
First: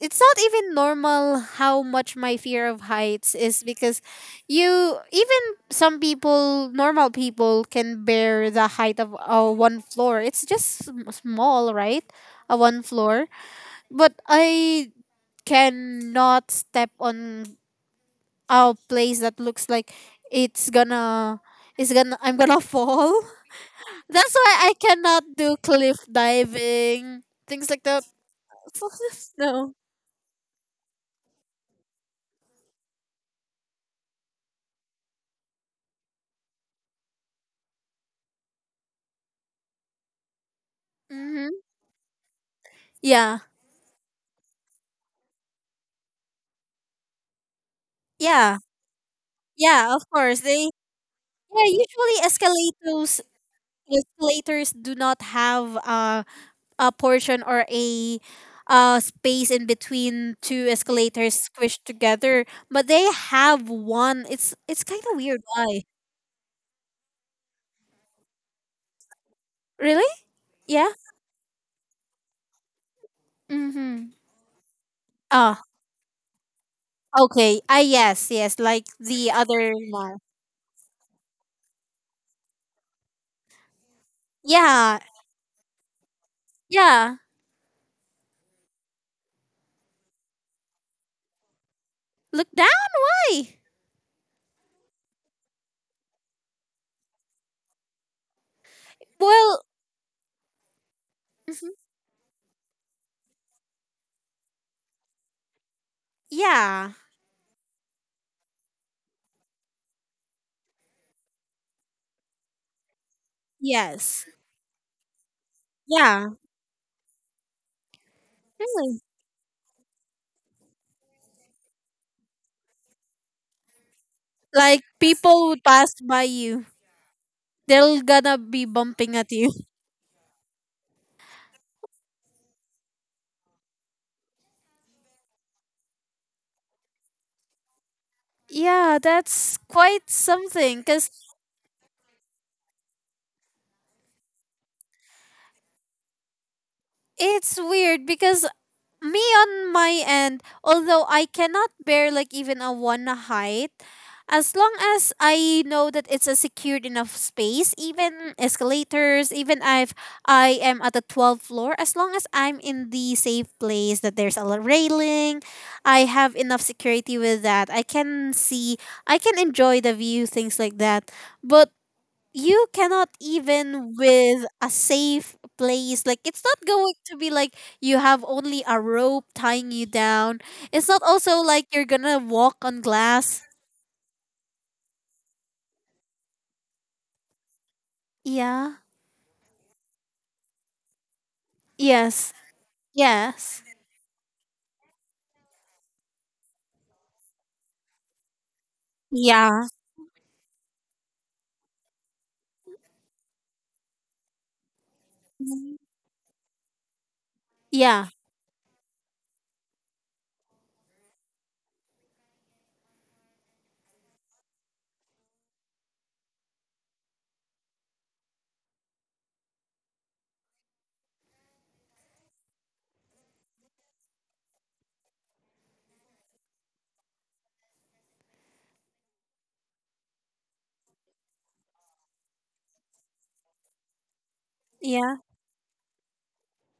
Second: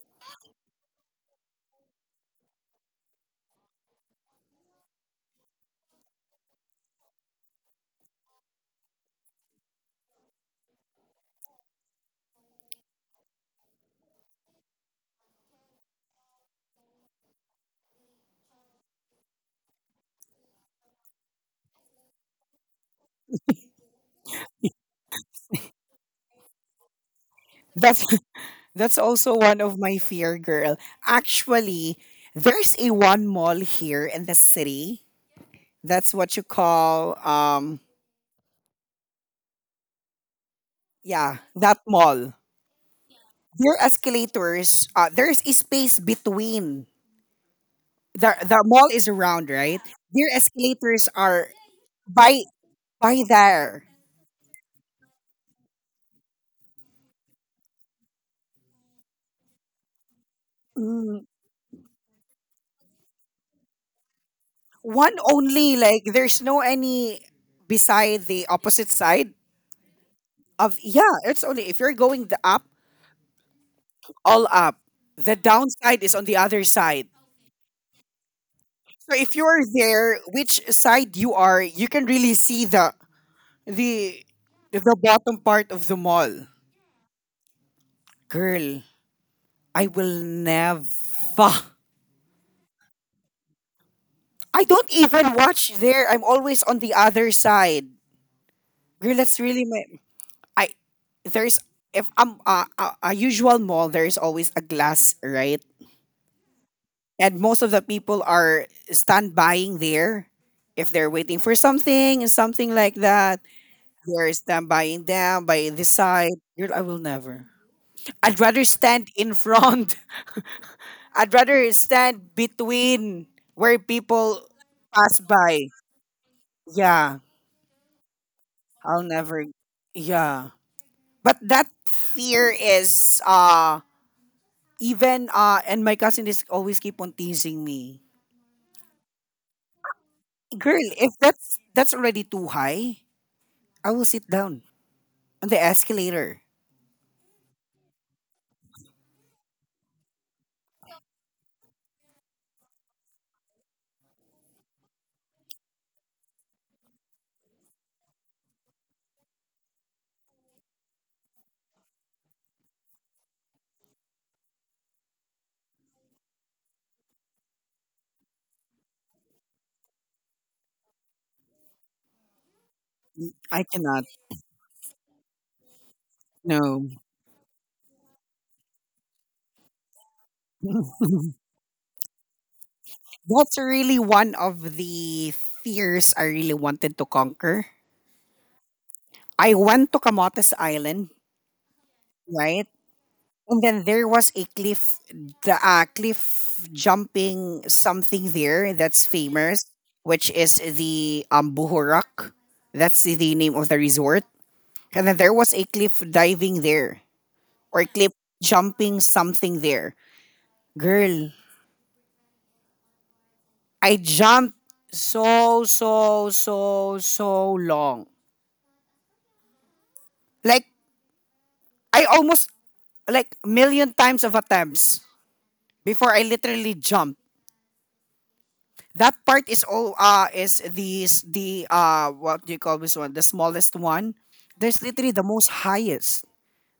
Speaker 2: it's not even normal how much my fear of heights is because you even some people, normal people, can bear the height of a one floor, it's just small right? A one floor, but I cannot step on a place that looks like it's gonna I'm gonna fall. That's why I cannot do cliff diving, things like that.
Speaker 1: That's that's also one
Speaker 2: No.
Speaker 1: of my fear, girl. Actually, there's a one mall here in the city. That's what you call yeah,
Speaker 2: Mm-hmm.
Speaker 1: that mall.
Speaker 2: Yeah.
Speaker 1: Their escalators, there's a space between the
Speaker 2: Yeah.
Speaker 1: the mall is around, right?
Speaker 2: Yeah. Of
Speaker 1: Their
Speaker 2: course they.
Speaker 1: escalators are
Speaker 2: Yeah. Usually
Speaker 1: by
Speaker 2: escalators
Speaker 1: by there.
Speaker 2: do not have a portion or a space in between two
Speaker 1: Mm,
Speaker 2: escalators squished together, but they have one. It's kind
Speaker 1: one
Speaker 2: of weird.
Speaker 1: only,
Speaker 2: Why?
Speaker 1: like there's no any beside the opposite side
Speaker 2: Really?
Speaker 1: of
Speaker 2: Yeah.
Speaker 1: yeah, it's only if you're going the up,
Speaker 2: Mm-hmm.
Speaker 1: all up. The
Speaker 2: Oh,
Speaker 1: downside is on the other side.
Speaker 2: okay. Ah, yes, yes. Like
Speaker 1: So
Speaker 2: the
Speaker 1: if you're
Speaker 2: other one.
Speaker 1: there, which side you are, you can really see the the
Speaker 2: Yeah,
Speaker 1: bottom part of the mall.
Speaker 2: yeah.
Speaker 1: Girl, I will never.
Speaker 2: Look, die.
Speaker 1: I don't even watch there. I'm always on the other side. Girl, that's
Speaker 2: Well,
Speaker 1: really my. I there's
Speaker 2: mhm.
Speaker 1: if I'm a usual mall. There's always a glass, right?
Speaker 2: Yeah,
Speaker 1: And most of the people are standbying there. If they're waiting for something and something like that,
Speaker 2: yes,
Speaker 1: they're standbying down by the
Speaker 2: yeah.
Speaker 1: side. Girl, I will never. I'd rather
Speaker 2: Really?
Speaker 1: stand in front. I'd rather stand between where people
Speaker 2: Like
Speaker 1: pass
Speaker 2: people would
Speaker 1: by.
Speaker 2: pass by you.
Speaker 1: Yeah.
Speaker 2: They're gonna be
Speaker 1: I'll
Speaker 2: bumping at
Speaker 1: never.
Speaker 2: you.
Speaker 1: Yeah. But that fear is even and my cousin is always keep on teasing me.
Speaker 2: Yeah, that's quite
Speaker 1: Girl,
Speaker 2: something. Cause
Speaker 1: if that's already too high, I will sit down on the escalator.
Speaker 2: it's weird because me on my end, although I cannot bear like even a one height, as long as I know that it's a secured enough space, even escalators, even if I am at the 12th floor, as long as I'm in the safe place that there's a railing, I have enough security with that. I can see, I can enjoy the view, things like that. But you cannot
Speaker 1: I
Speaker 2: even
Speaker 1: cannot.
Speaker 2: with a safe place, like it's not
Speaker 1: No.
Speaker 2: going to be like you have only a rope tying you down, it's not also like you're gonna walk on glass.
Speaker 1: that's really one of the fears I really wanted to conquer.
Speaker 2: Yeah,
Speaker 1: I went to Camotes Island,
Speaker 2: yes,
Speaker 1: right? And
Speaker 2: yes,
Speaker 1: then there was a cliff, the cliff jumping something there that's
Speaker 2: yeah,
Speaker 1: famous, which is the buhorak, that's the name of the resort. And then there was a cliff diving there, or
Speaker 2: yeah,
Speaker 1: cliff jumping something there. Girl, I jumped so so so so long, like I almost like million times of attempts before I literally jumped. That part is all is the s- the what do you call this one? The smallest one. There's literally
Speaker 2: yeah,
Speaker 1: the most highest.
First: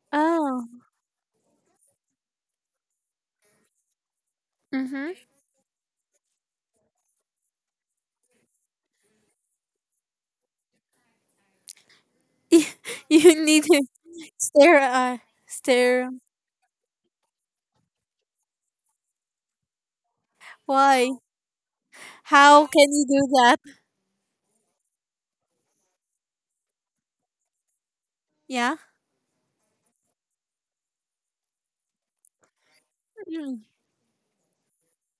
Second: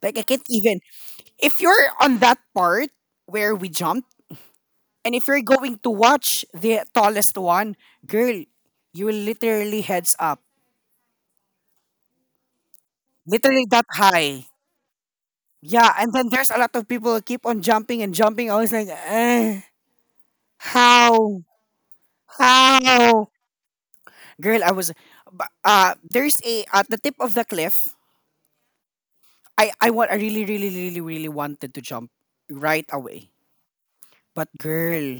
Speaker 1: Like I can't even
Speaker 2: oh
Speaker 1: if you're on that part where we jumped,
Speaker 2: mm-hmm.
Speaker 1: and if you're going to watch the tallest one, girl, you will literally heads up.
Speaker 2: You need
Speaker 1: Literally
Speaker 2: to
Speaker 1: that high.
Speaker 2: stare
Speaker 1: Yeah,
Speaker 2: stare
Speaker 1: and then there's a lot of people who keep on jumping and jumping. I was like, eh,
Speaker 2: why
Speaker 1: how?
Speaker 2: how can you do
Speaker 1: How?
Speaker 2: that?
Speaker 1: Girl, I was, bu- there's a, at the tip of the cliff,
Speaker 2: Yeah.
Speaker 1: I really really really really wanted to jump right away.
Speaker 2: Mm.
Speaker 1: But girl,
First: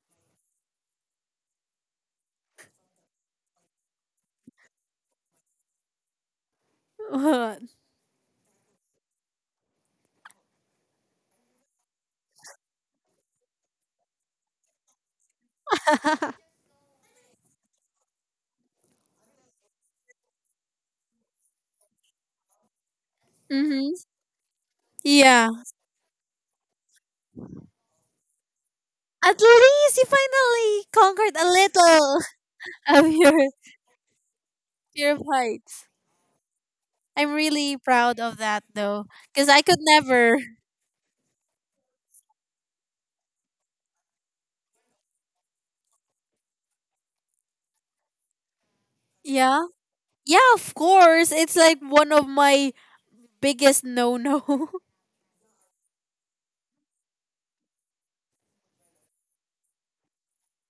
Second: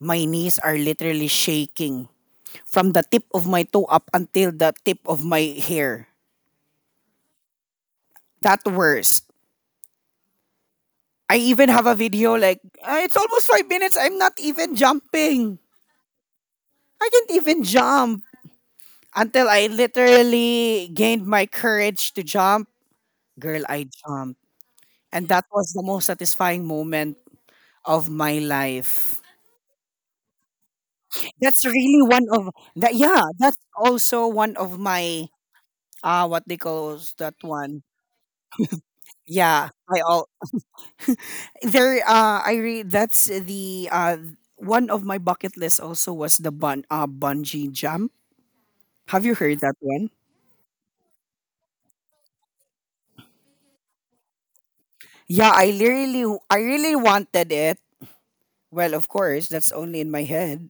Speaker 1: my knees are literally shaking from the tip of my toe up until the tip of my hair.
Speaker 2: What?
Speaker 1: That worst. I even have a video like "Ah, it's almost 5 minutes I'm not even jumping. I can't even jump until I literally gained my courage to jump. Girl, I
Speaker 2: mm-hmm.
Speaker 1: jumped. And that
Speaker 2: Yeah,
Speaker 1: was the most satisfying moment of my life.
Speaker 2: at least you finally conquered a
Speaker 1: That's really
Speaker 2: little
Speaker 1: one of that.
Speaker 2: of
Speaker 1: Yeah,
Speaker 2: your
Speaker 1: that's also one of my
Speaker 2: flights.
Speaker 1: what they call
Speaker 2: I'm
Speaker 1: that
Speaker 2: really
Speaker 1: one.
Speaker 2: proud of that though, because I
Speaker 1: Yeah,
Speaker 2: could
Speaker 1: I all
Speaker 2: never.
Speaker 1: there. I re that's the one of my bucket list also was the bungee jump. Have you heard
Speaker 2: Yeah,
Speaker 1: that one?
Speaker 2: yeah, of course. It's like one of my biggest no no.
Speaker 1: Yeah, I really wanted it. Well, of course, that's only in my head.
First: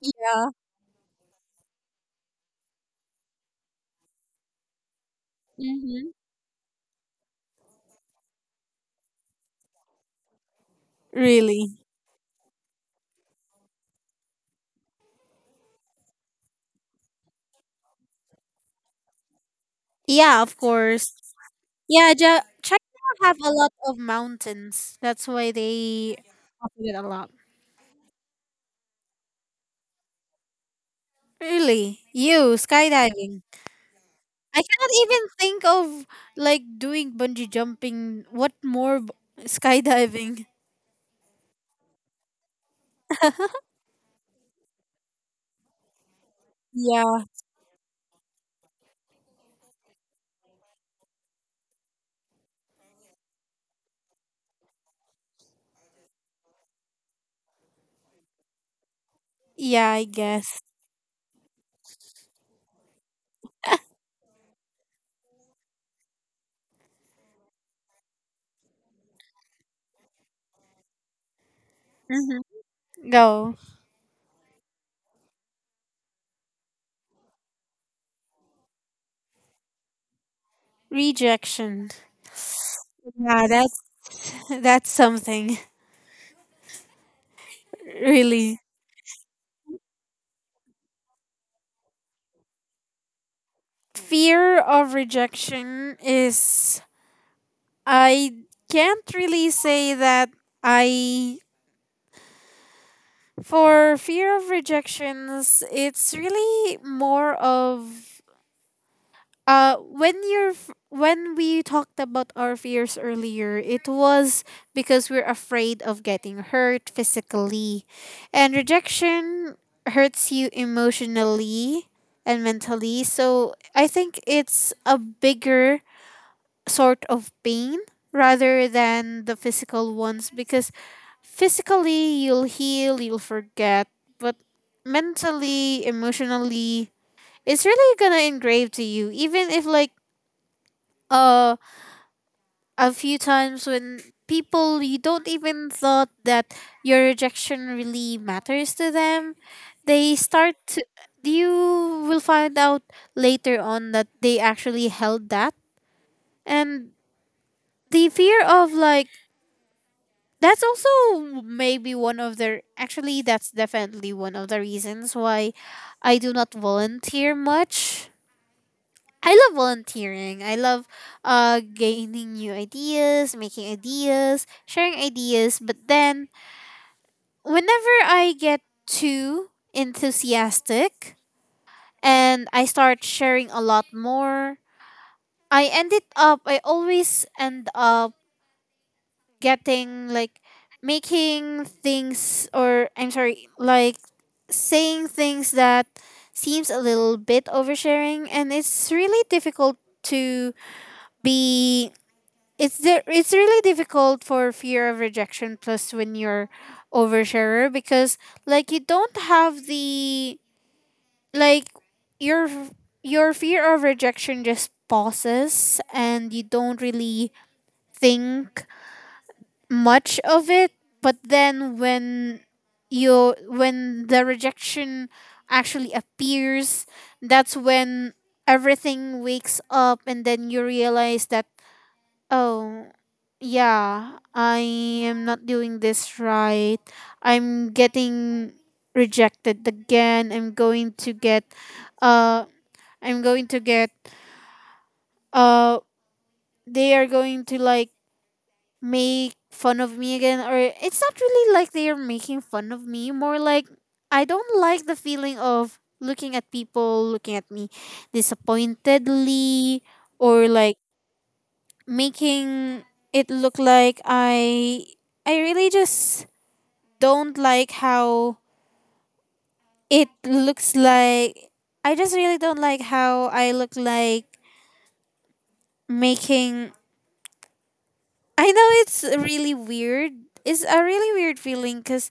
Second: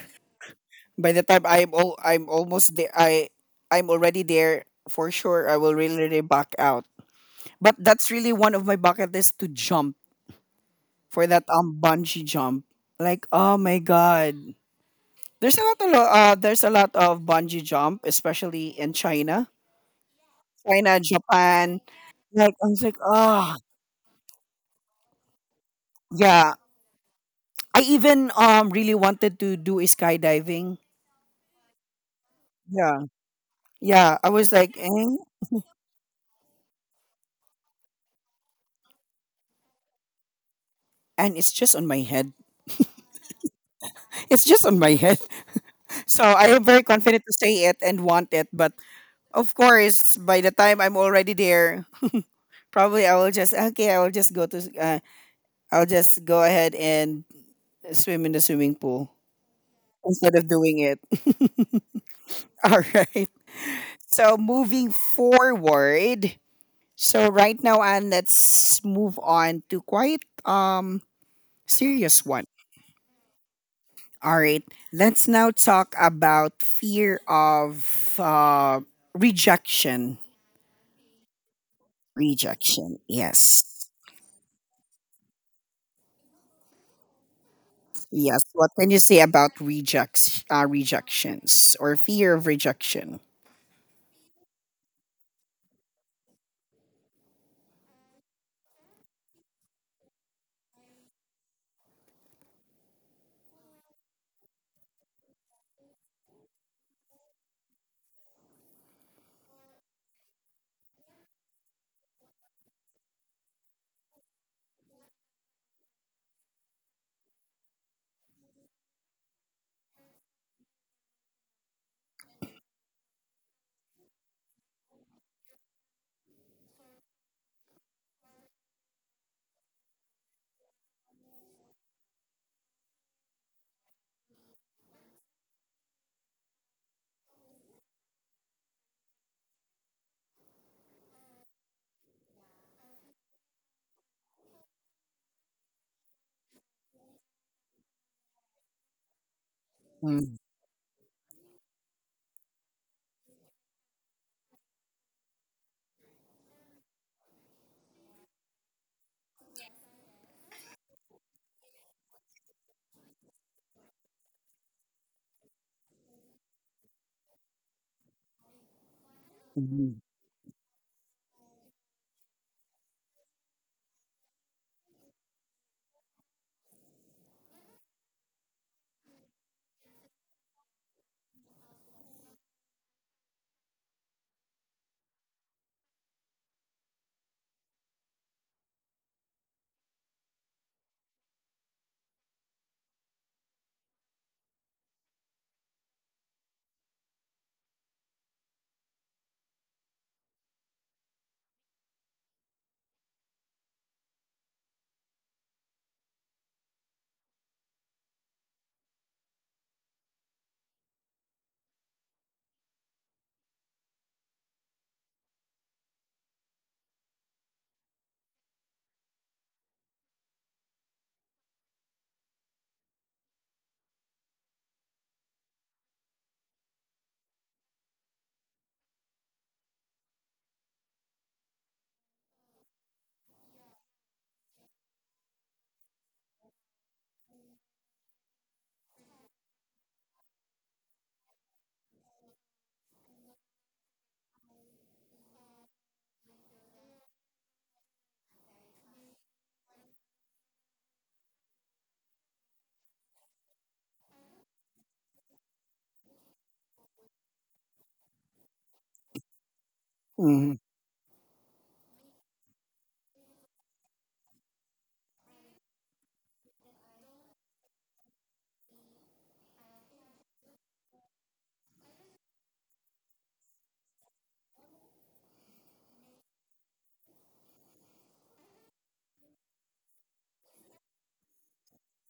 Speaker 2: Yeah.
Speaker 1: By the time I'm all I'm almost there, I I'm already there for sure. I will really,
Speaker 2: Hmm.
Speaker 1: really back out. But that's really one of my bucket list to jump for that
Speaker 2: Really.
Speaker 1: bungee jump. Like oh my god, there's a lot of there's a lot of bungee jump, especially in China,
Speaker 2: Yeah, of
Speaker 1: China,
Speaker 2: course.
Speaker 1: Japan.
Speaker 2: Yeah,
Speaker 1: Like I
Speaker 2: China
Speaker 1: was like
Speaker 2: have a
Speaker 1: oh
Speaker 2: lot of mountains. That's why they
Speaker 1: yeah,
Speaker 2: do it a lot.
Speaker 1: I even really wanted to do a skydiving.
Speaker 2: Really, you
Speaker 1: Yeah,
Speaker 2: skydiving.
Speaker 1: yeah, I was
Speaker 2: I
Speaker 1: like eh?
Speaker 2: cannot even think of like doing bungee jumping. What more skydiving?
Speaker 1: And it's just on my head. It's just on my head. So I am very
Speaker 2: Yeah,
Speaker 1: confident to say it and want it, but of course by the time I'm already there, probably I will just okay, I will just go to I'll just go ahead and swim in the swimming pool
Speaker 2: yeah, I
Speaker 1: instead of
Speaker 2: guess.
Speaker 1: doing it. All right. So moving forward. So right now, and let's move on to quite serious
Speaker 2: Hmm.
Speaker 1: one.
Speaker 2: Go.
Speaker 1: All right. Let's now talk about fear of rejection.
Speaker 2: Rejection.
Speaker 1: Rejection.
Speaker 2: Yeah, that's
Speaker 1: Yes.
Speaker 2: that's something
Speaker 1: Yes.
Speaker 2: really.
Speaker 1: What can you say about rejections, or fear of rejection?
Speaker 2: Fear of rejection is I can't really say that I for fear of rejections, it's really more of when when we talked about our fears earlier it was because we're afraid of getting hurt physically, and rejection hurts you emotionally and mentally, so I think it's a bigger sort of pain rather than the physical ones, because physically you'll heal, you'll forget, but mentally, emotionally, it's really gonna engrave to you. Even if like uh a few times when people you don't even thought that your rejection really matters to them, they
Speaker 1: Mm-hmm.
Speaker 2: start to, you will find out later on that they actually held that. And the fear of like, that's also maybe one of the actually that's definitely one of the reasons why I do not volunteer much. I love
Speaker 1: Mm-hmm.
Speaker 2: volunteering. I love gaining new ideas, making ideas, sharing ideas, but then whenever I get too enthusiastic and I start sharing a lot more, I always end up getting like making things, or I'm sorry, like saying things that seems a little bit oversharing, and it's really difficult to be, it's really difficult for fear of rejection plus when you're oversharer, because like you don't have the, like, your your fear of rejection just pauses and you don't really think much of it. But then when you when the rejection actually appears, that's when everything wakes up and then you realize that, oh, yeah, I am not doing this right. I'm getting rejected again. I'm going to get uh I'm going to get uh they are going to like make fun of me again. Or it's not really like they are making fun of me, more like I don't like the feeling of looking at people looking at me disappointedly, or
Speaker 1: Mm-hmm.
Speaker 2: like making it look like I really just don't like how it looks like. I just really don't like how I look like making. I know it's really weird. It's a really weird feeling cuz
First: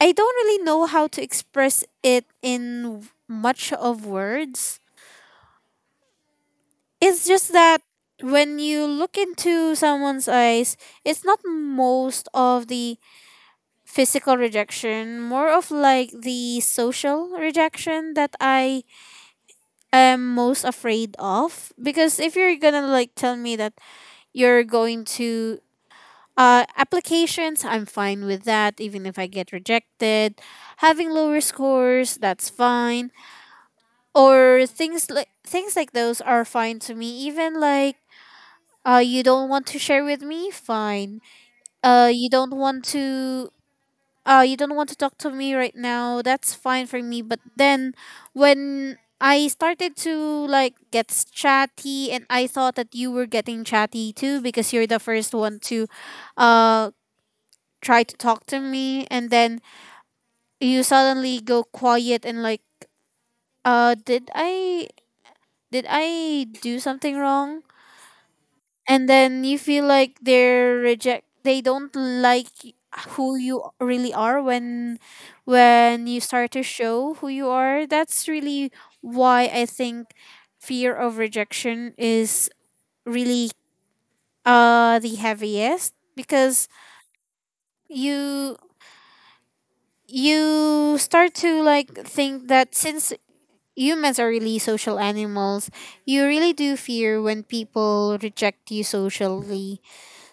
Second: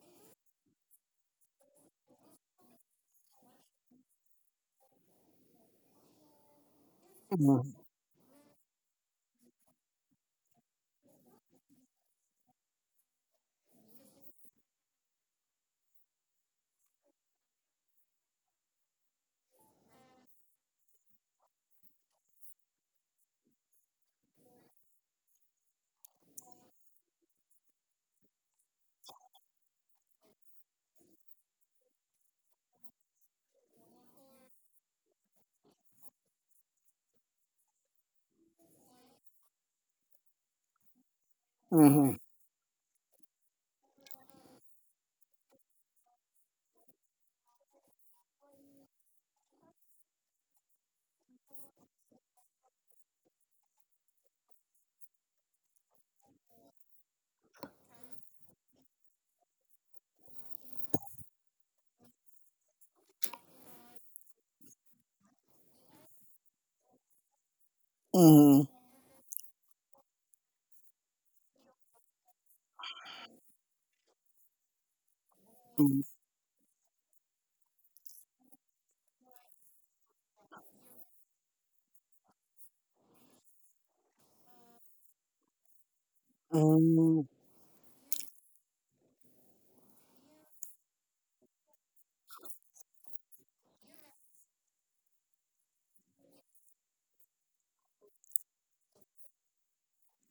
Speaker 2: I don't really know how to express it in much of words. It's just that when you look into someone's eyes, it's not most of the physical rejection, more of like the social rejection that I am most afraid of. Because if you're gonna like tell me that you're going to applications, I'm fine with that, even if I get rejected. Having lower scores, that's fine. Or things like those are fine to me. Even like you don't want to share with me, fine.
Speaker 1: Mm-hmm.
Speaker 2: You don't want to you don't want to talk to me right now. That's fine for me. But then when I started to like get chatty and I thought that you were getting chatty too because you're the first one to uh try to talk to me, and then you suddenly go quiet, and like did I, did I do something wrong?
Speaker 1: Mm,
Speaker 2: And then you feel like they don't like who you really are. When
Speaker 1: mm,
Speaker 2: you start to show who you are, that's really why I think fear of rejection is really the heaviest, because
Speaker 1: mm.
Speaker 2: you you start to like think that since humans are really social animals, you really do fear when people reject you socially.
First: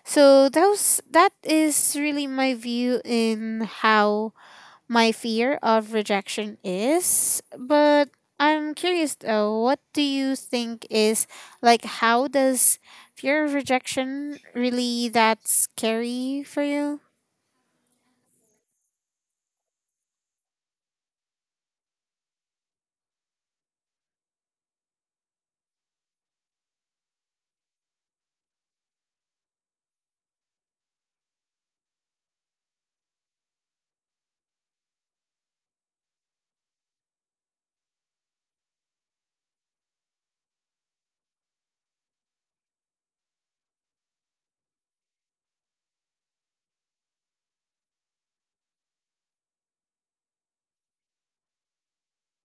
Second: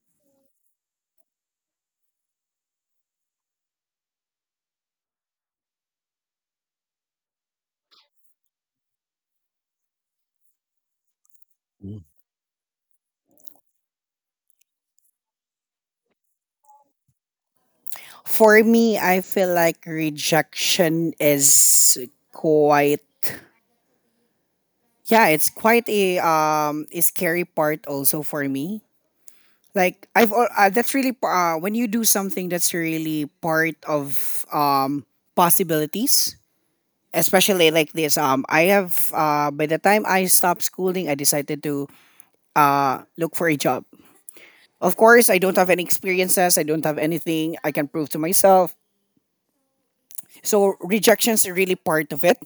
Speaker 2: So that is really my view in how my fear of rejection is. But I'm curious though, what do you think is, like, how does fear of rejection really that scary for you?
Speaker 1: For me, I feel like rejection is quite yeah, it's quite a scary part also for me. Like I've that's really when you do something that's really part of possibilities, especially like this. I have by the time I stopped schooling, I decided to look for a job. Of course, I don't have any experiences. I don't have anything I can prove to myself. So rejection's really part of it.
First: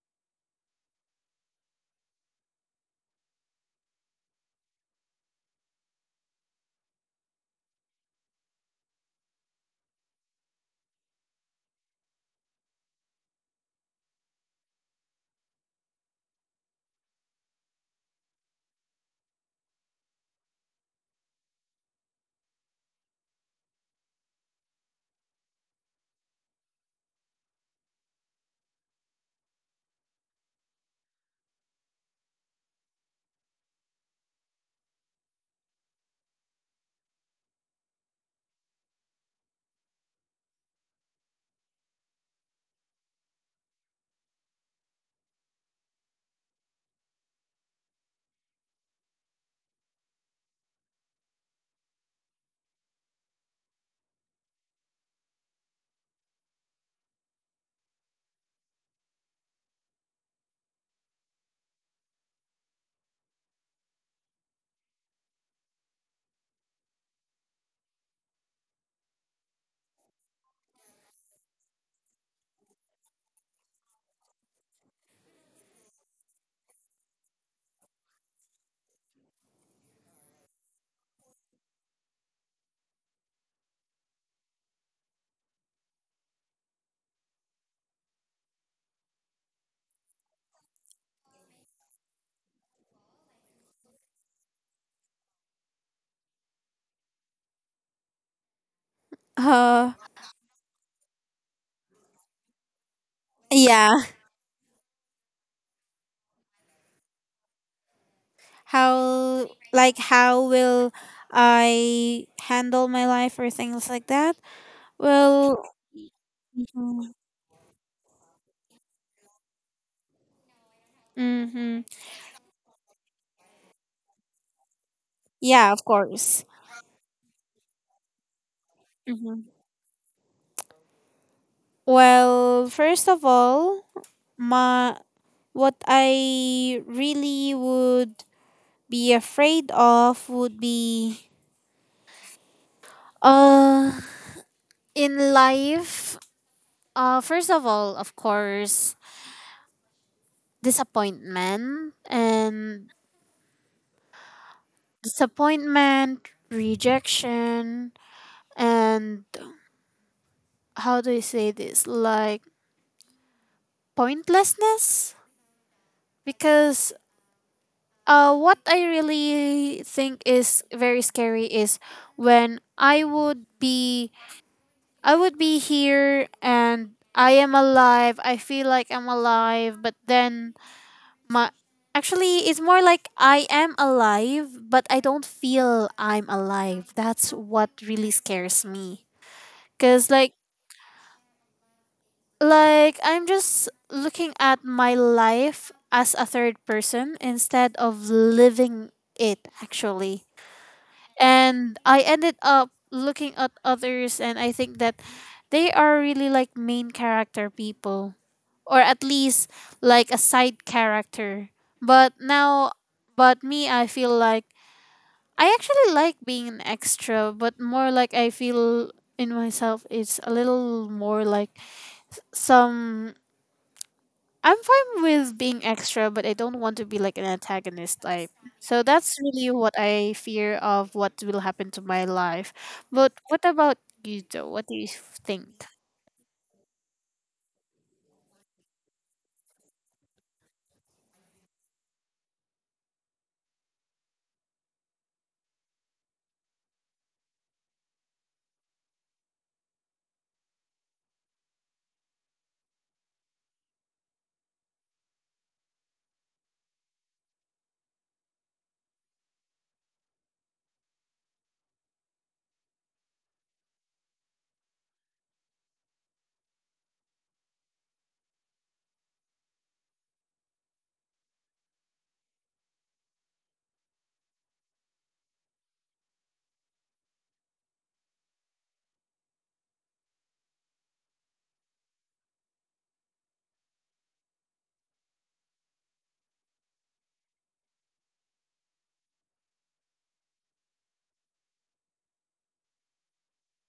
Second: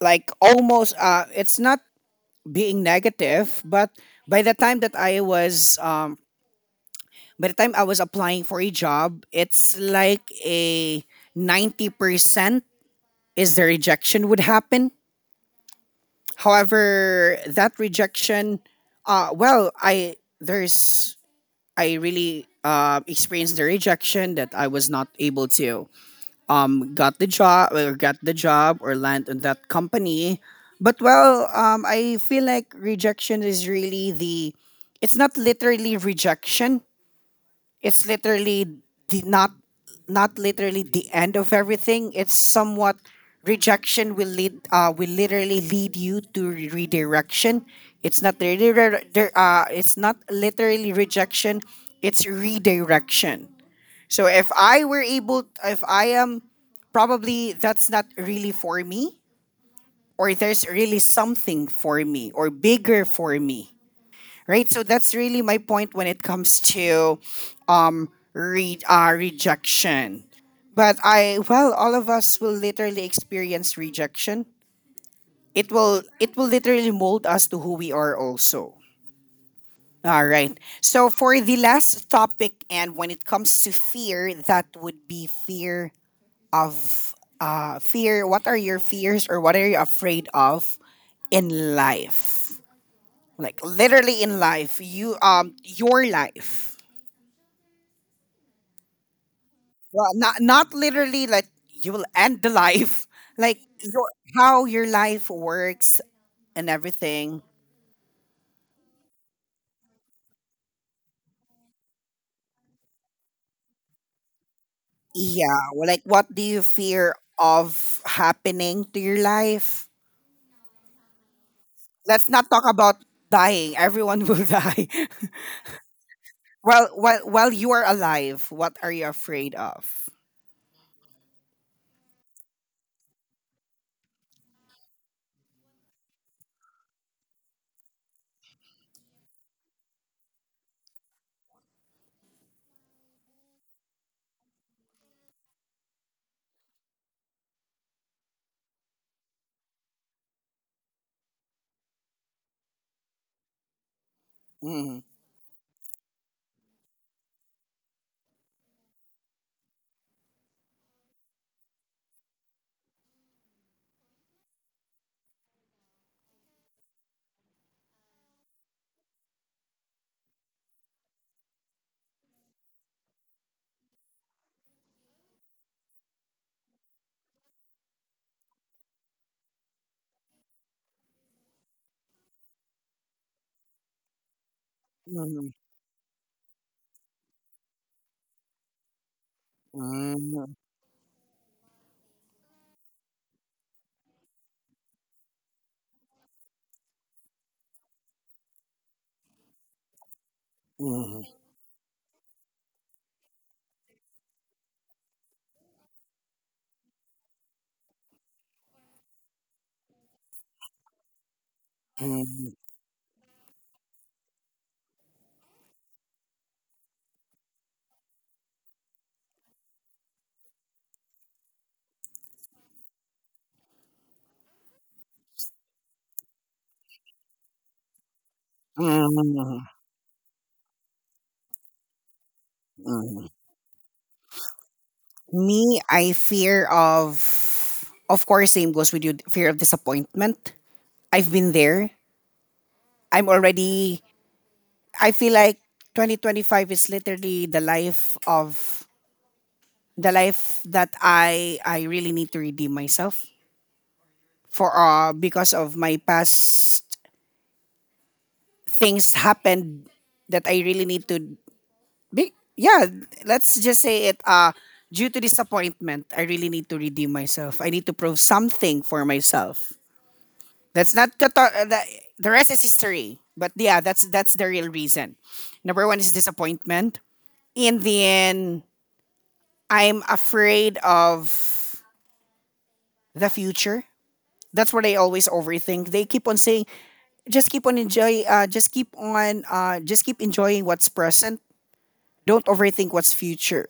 Speaker 1: Like almost, it's not being negative, but by the time that I was, um, by the time I was applying for a job, it's like a 90% is the rejection would happen. However, that rejection, uh, well, I there's I really experienced the rejection that I was not able to got the job or got the job or land on that company. But I feel like rejection is really the — it's not literally rejection, it's literally the not — not literally the end of everything. It's somewhat rejection will lead will literally lead you to redirection. It's not really it's not literally rejection, it's redirection. So if I am, probably that's not really for me, or there's really something for me, or bigger for me, right? So that's really my point when it comes to rejection. But all of us will literally experience rejection. It will literally mold us to who we are also. All right. So for the last topic, and when it comes to fear, that would be fear of fear? What are your fears or what are you afraid of in life? Like literally in life, your life.
Speaker 2: Uh,
Speaker 1: Well, not literally like you will end the life, like
Speaker 2: yeah.
Speaker 1: your — how your life works and everything.
Speaker 2: How, like how will I handle my life or things like that? Well,
Speaker 1: Yeah, well, like what do you
Speaker 2: mhm.
Speaker 1: fear of happening to your life?
Speaker 2: Mm-hmm.
Speaker 1: Let's not talk about dying. Everyone will die.
Speaker 2: Yeah, of course.
Speaker 1: Well, while you are alive, what are you afraid of?
Speaker 2: Well, first of all, my what I really would be afraid of would be uh in life. Uh, first of all, of course, disappointment and
Speaker 1: Mhm.
Speaker 2: disappointment, rejection, and how do you say this? Like pointlessness, because what I really think is very scary is when I would be here and I am alive. I feel like I'm alive, but then my actually it's more like I am alive, but I don't
Speaker 1: Mhm.
Speaker 2: feel I'm alive. That's what really scares me. Cause like
Speaker 1: Mhm.
Speaker 2: like I'm just looking at my life as a third person instead of living it actually.
Speaker 1: Mhm.
Speaker 2: And I ended up looking at others, and I think that they are really like main character people, or at least like a side character, but
Speaker 1: Mhm.
Speaker 2: now, but me, I feel like I actually like being an extra, but more like I feel in myself it's a little more like some, I'm fine with being extra, but I don't want to be like an antagonist type. So that's really
Speaker 1: Mhm.
Speaker 2: what I fear of what will happen to my life. But
Speaker 1: Mhm.
Speaker 2: what about you, though? What do you think?
Speaker 1: Me, I fear of course, same goes with you, fear of disappointment. I've been there. I'm already — I feel like 2025 is literally the life of — the life that I really need to redeem myself for, because of my past things happened that I really need to — yeah, let's just say it. Due to disappointment, I really need to redeem myself. I need to prove something for myself. That's not the the rest is history. But yeah, that's the real reason. Number one is disappointment. In the end, I'm afraid of the future. That's what I always overthink. They keep on saying, just keep on just keep enjoying what's present. Don't overthink what's future.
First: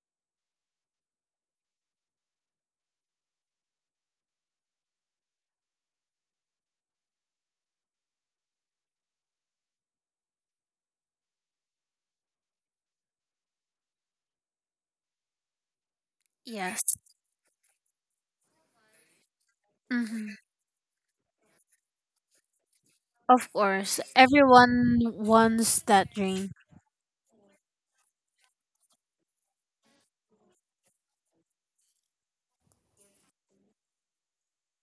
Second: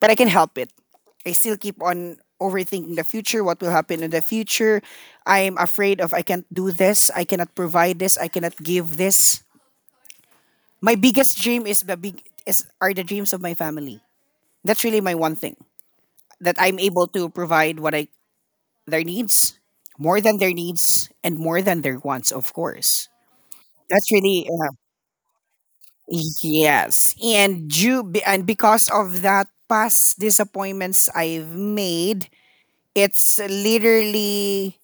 Speaker 1: But I can help it. I still keep on overthinking the future, what will happen in the future. I'm afraid of I can't do this, I cannot provide this, I cannot give this. My biggest dream is the big is are the dreams of my family. That's really my one thing that I'm
Speaker 2: Yes.
Speaker 1: able to provide what I — their needs, more
Speaker 2: Hmm.
Speaker 1: than their needs and more than their wants, of course.
Speaker 2: Of course.
Speaker 1: That's really
Speaker 2: Everyone wants that dream.
Speaker 1: yes. And because of that past disappointments I've made, it's literally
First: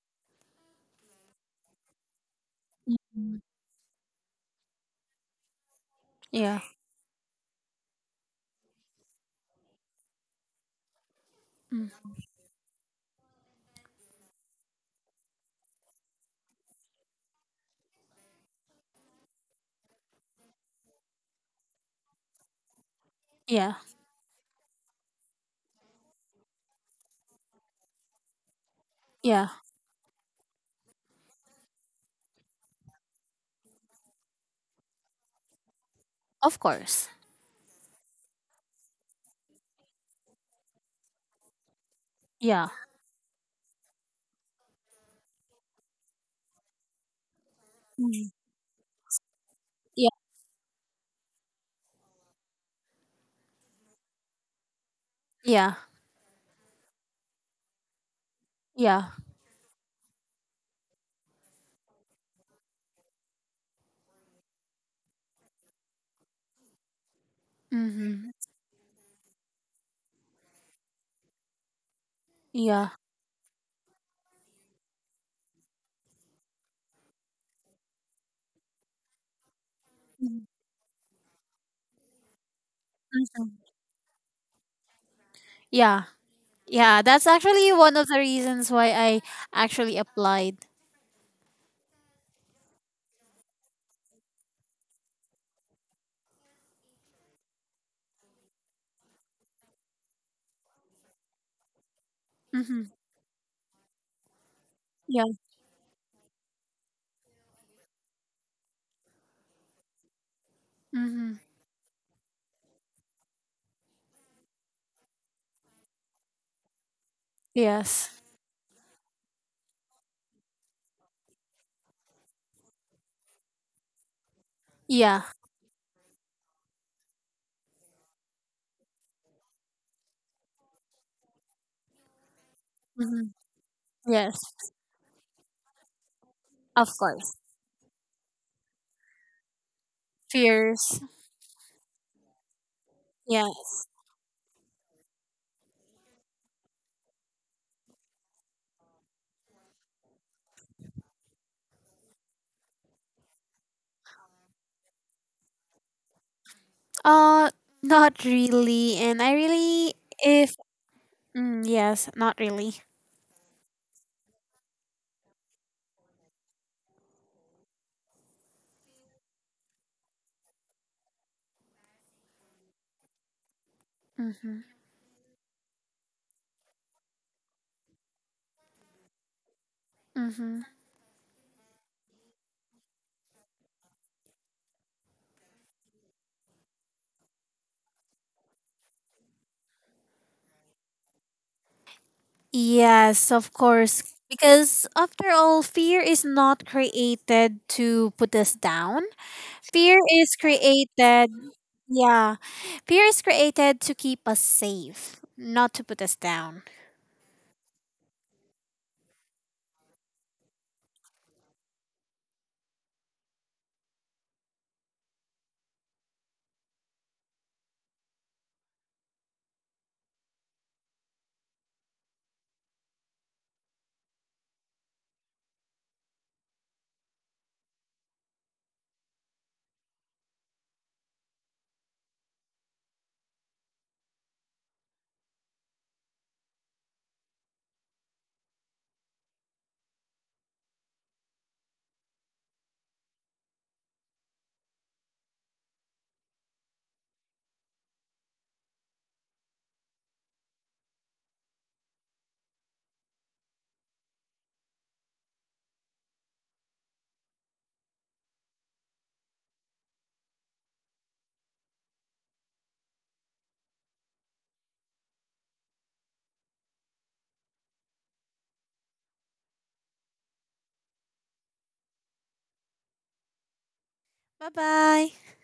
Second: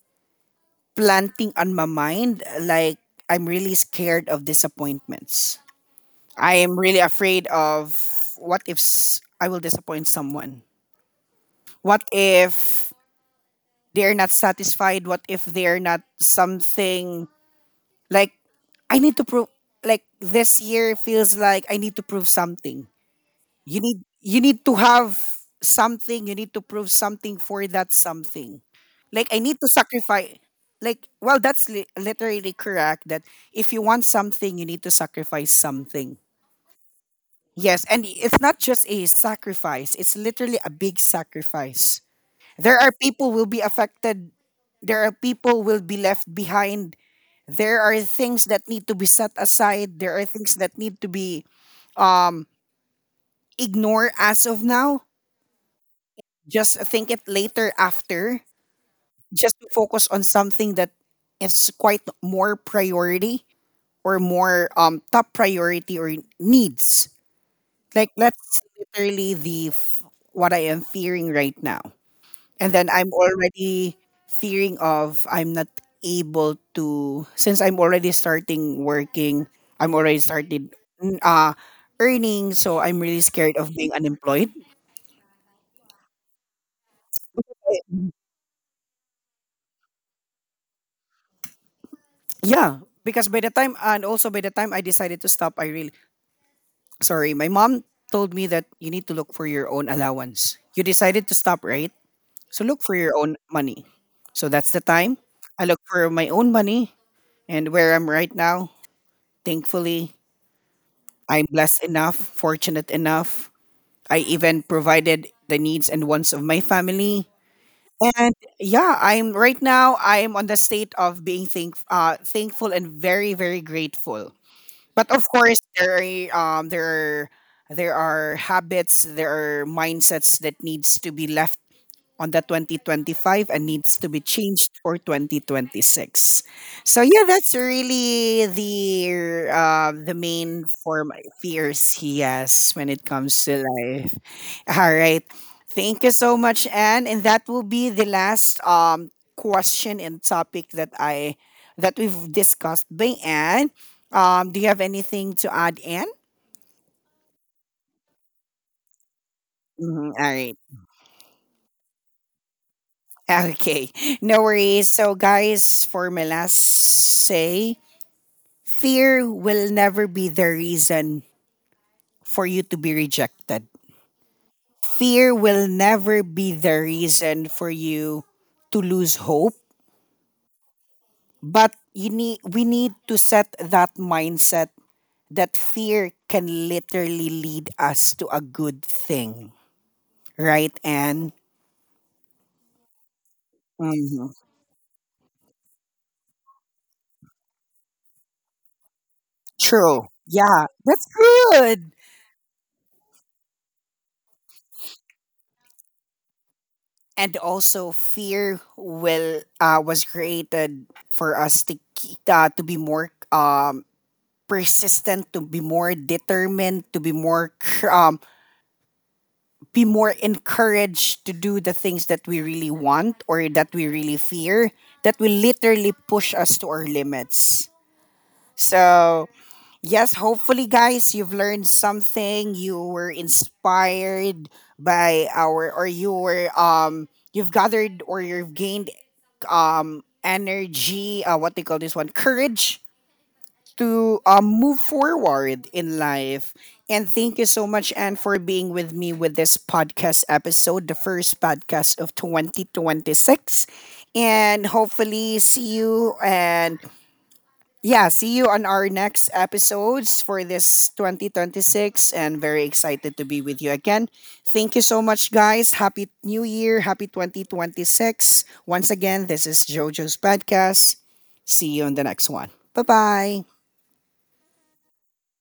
Speaker 1: planting on my mind like
Speaker 2: Mhm.
Speaker 1: I'm really scared of disappointments. I
Speaker 2: Yeah.
Speaker 1: am really afraid of — what if I will disappoint someone? What
Speaker 2: Mm.
Speaker 1: if they're not satisfied? What if they're not something, like I need to prove, like this year feels like I need to prove something.
Speaker 2: Yeah.
Speaker 1: You need to have something, you need to prove something for that something. Like I
Speaker 2: Yeah.
Speaker 1: need to sacrifice, like well that's literally correct that if you want something you need to sacrifice something.
Speaker 2: Of course.
Speaker 1: Yes, and it's not just a sacrifice, it's literally a big sacrifice.
Speaker 2: Yeah.
Speaker 1: There are people will be affected, there are people will be left behind. There are
Speaker 2: Mhm.
Speaker 1: things that need to be set aside,
Speaker 2: Yeah.
Speaker 1: there are things that need to be um ignored as of now.
Speaker 2: Yeah.
Speaker 1: Just think it later after,
Speaker 2: Yeah.
Speaker 1: just to focus on something that is quite more priority or more top priority or needs. Like
Speaker 2: Hmm.
Speaker 1: that's literally the what I am fearing right now. And
Speaker 2: Yeah.
Speaker 1: then I'm already fearing of I'm not able to, since I'm already starting working, I'm already
Speaker 2: Mhm.
Speaker 1: started mm, uh earning, so I'm really scared
Speaker 2: Mhm.
Speaker 1: of being unemployed.
Speaker 2: Yeah. Yeah, that's actually one of the reasons why I actually applied.
Speaker 1: Yeah, because by the time, and also by the time I decided to stop, I really — sorry, my mom told me that you need to look for your own allowance. You decided to stop, right? So look
Speaker 2: Mm-hmm.
Speaker 1: for your own money. So that's the time
Speaker 2: Yeah.
Speaker 1: I look for my own money, and where I'm right now, thankfully,
Speaker 2: Mm-hmm.
Speaker 1: I'm blessed enough, fortunate enough. I even provided the needs and wants of my family.
Speaker 2: Yes.
Speaker 1: And yeah, I'm right now I'm on the state of being thankful and very very grateful. But
Speaker 2: Yeah.
Speaker 1: of course, there are um there are there are habits, there are mindsets that needs to be left on the
Speaker 2: Mm-hmm.
Speaker 1: 2025 and needs to be
Speaker 2: Yes.
Speaker 1: changed for 2026.
Speaker 2: Of
Speaker 1: So yeah,
Speaker 2: course.
Speaker 1: that's really the main
Speaker 2: Fears.
Speaker 1: form, fears he has when it comes
Speaker 2: Yeah.
Speaker 1: to life. All right. Thank you so much, Anne. And that will be the last question and topic that I that we've discussed by Anne. Do you have anything to add, Anne?
Speaker 2: Uh, not really. And I really,
Speaker 1: Mhm, all
Speaker 2: if,
Speaker 1: right.
Speaker 2: mm, yes, not really.
Speaker 1: Okay. No worries. So guys, for my last say, fear will never be the reason for you to be rejected.
Speaker 2: Mm-hmm.
Speaker 1: Fear will never be the reason for you to lose hope.
Speaker 2: Mm-hmm.
Speaker 1: But you need we need to set that mindset that fear can literally lead us to a good thing. Right, Anne?
Speaker 2: Yes, of course.
Speaker 1: Hmm.
Speaker 2: Because after all, fear is not created to put us down. Fear
Speaker 1: True.
Speaker 2: is
Speaker 1: Yeah, that's
Speaker 2: created.
Speaker 1: good.
Speaker 2: Yeah. Fear is created to keep us safe, not to put us down.
Speaker 1: And also, fear will was created for us to to be more persistent, to be more determined, to be more be more encouraged to do the things that we really want or that we really fear, that will literally push us to our limits. So, yes, hopefully guys, you've learned something, you were inspired by our, or you've gathered or you've gained energy, what they call this one, courage to move forward in life. And thank you so much, Anne, for being with me with this podcast episode, the first podcast of 2026. And hopefully, see you, and yeah, see you on our next episodes for this 2026. And very excited to be with you again. Thank you so much, guys. Happy New Year. Happy 2026. Once again, this is JoJo's podcast. See you on the next one. Bye bye.
Speaker 2: Bye bye.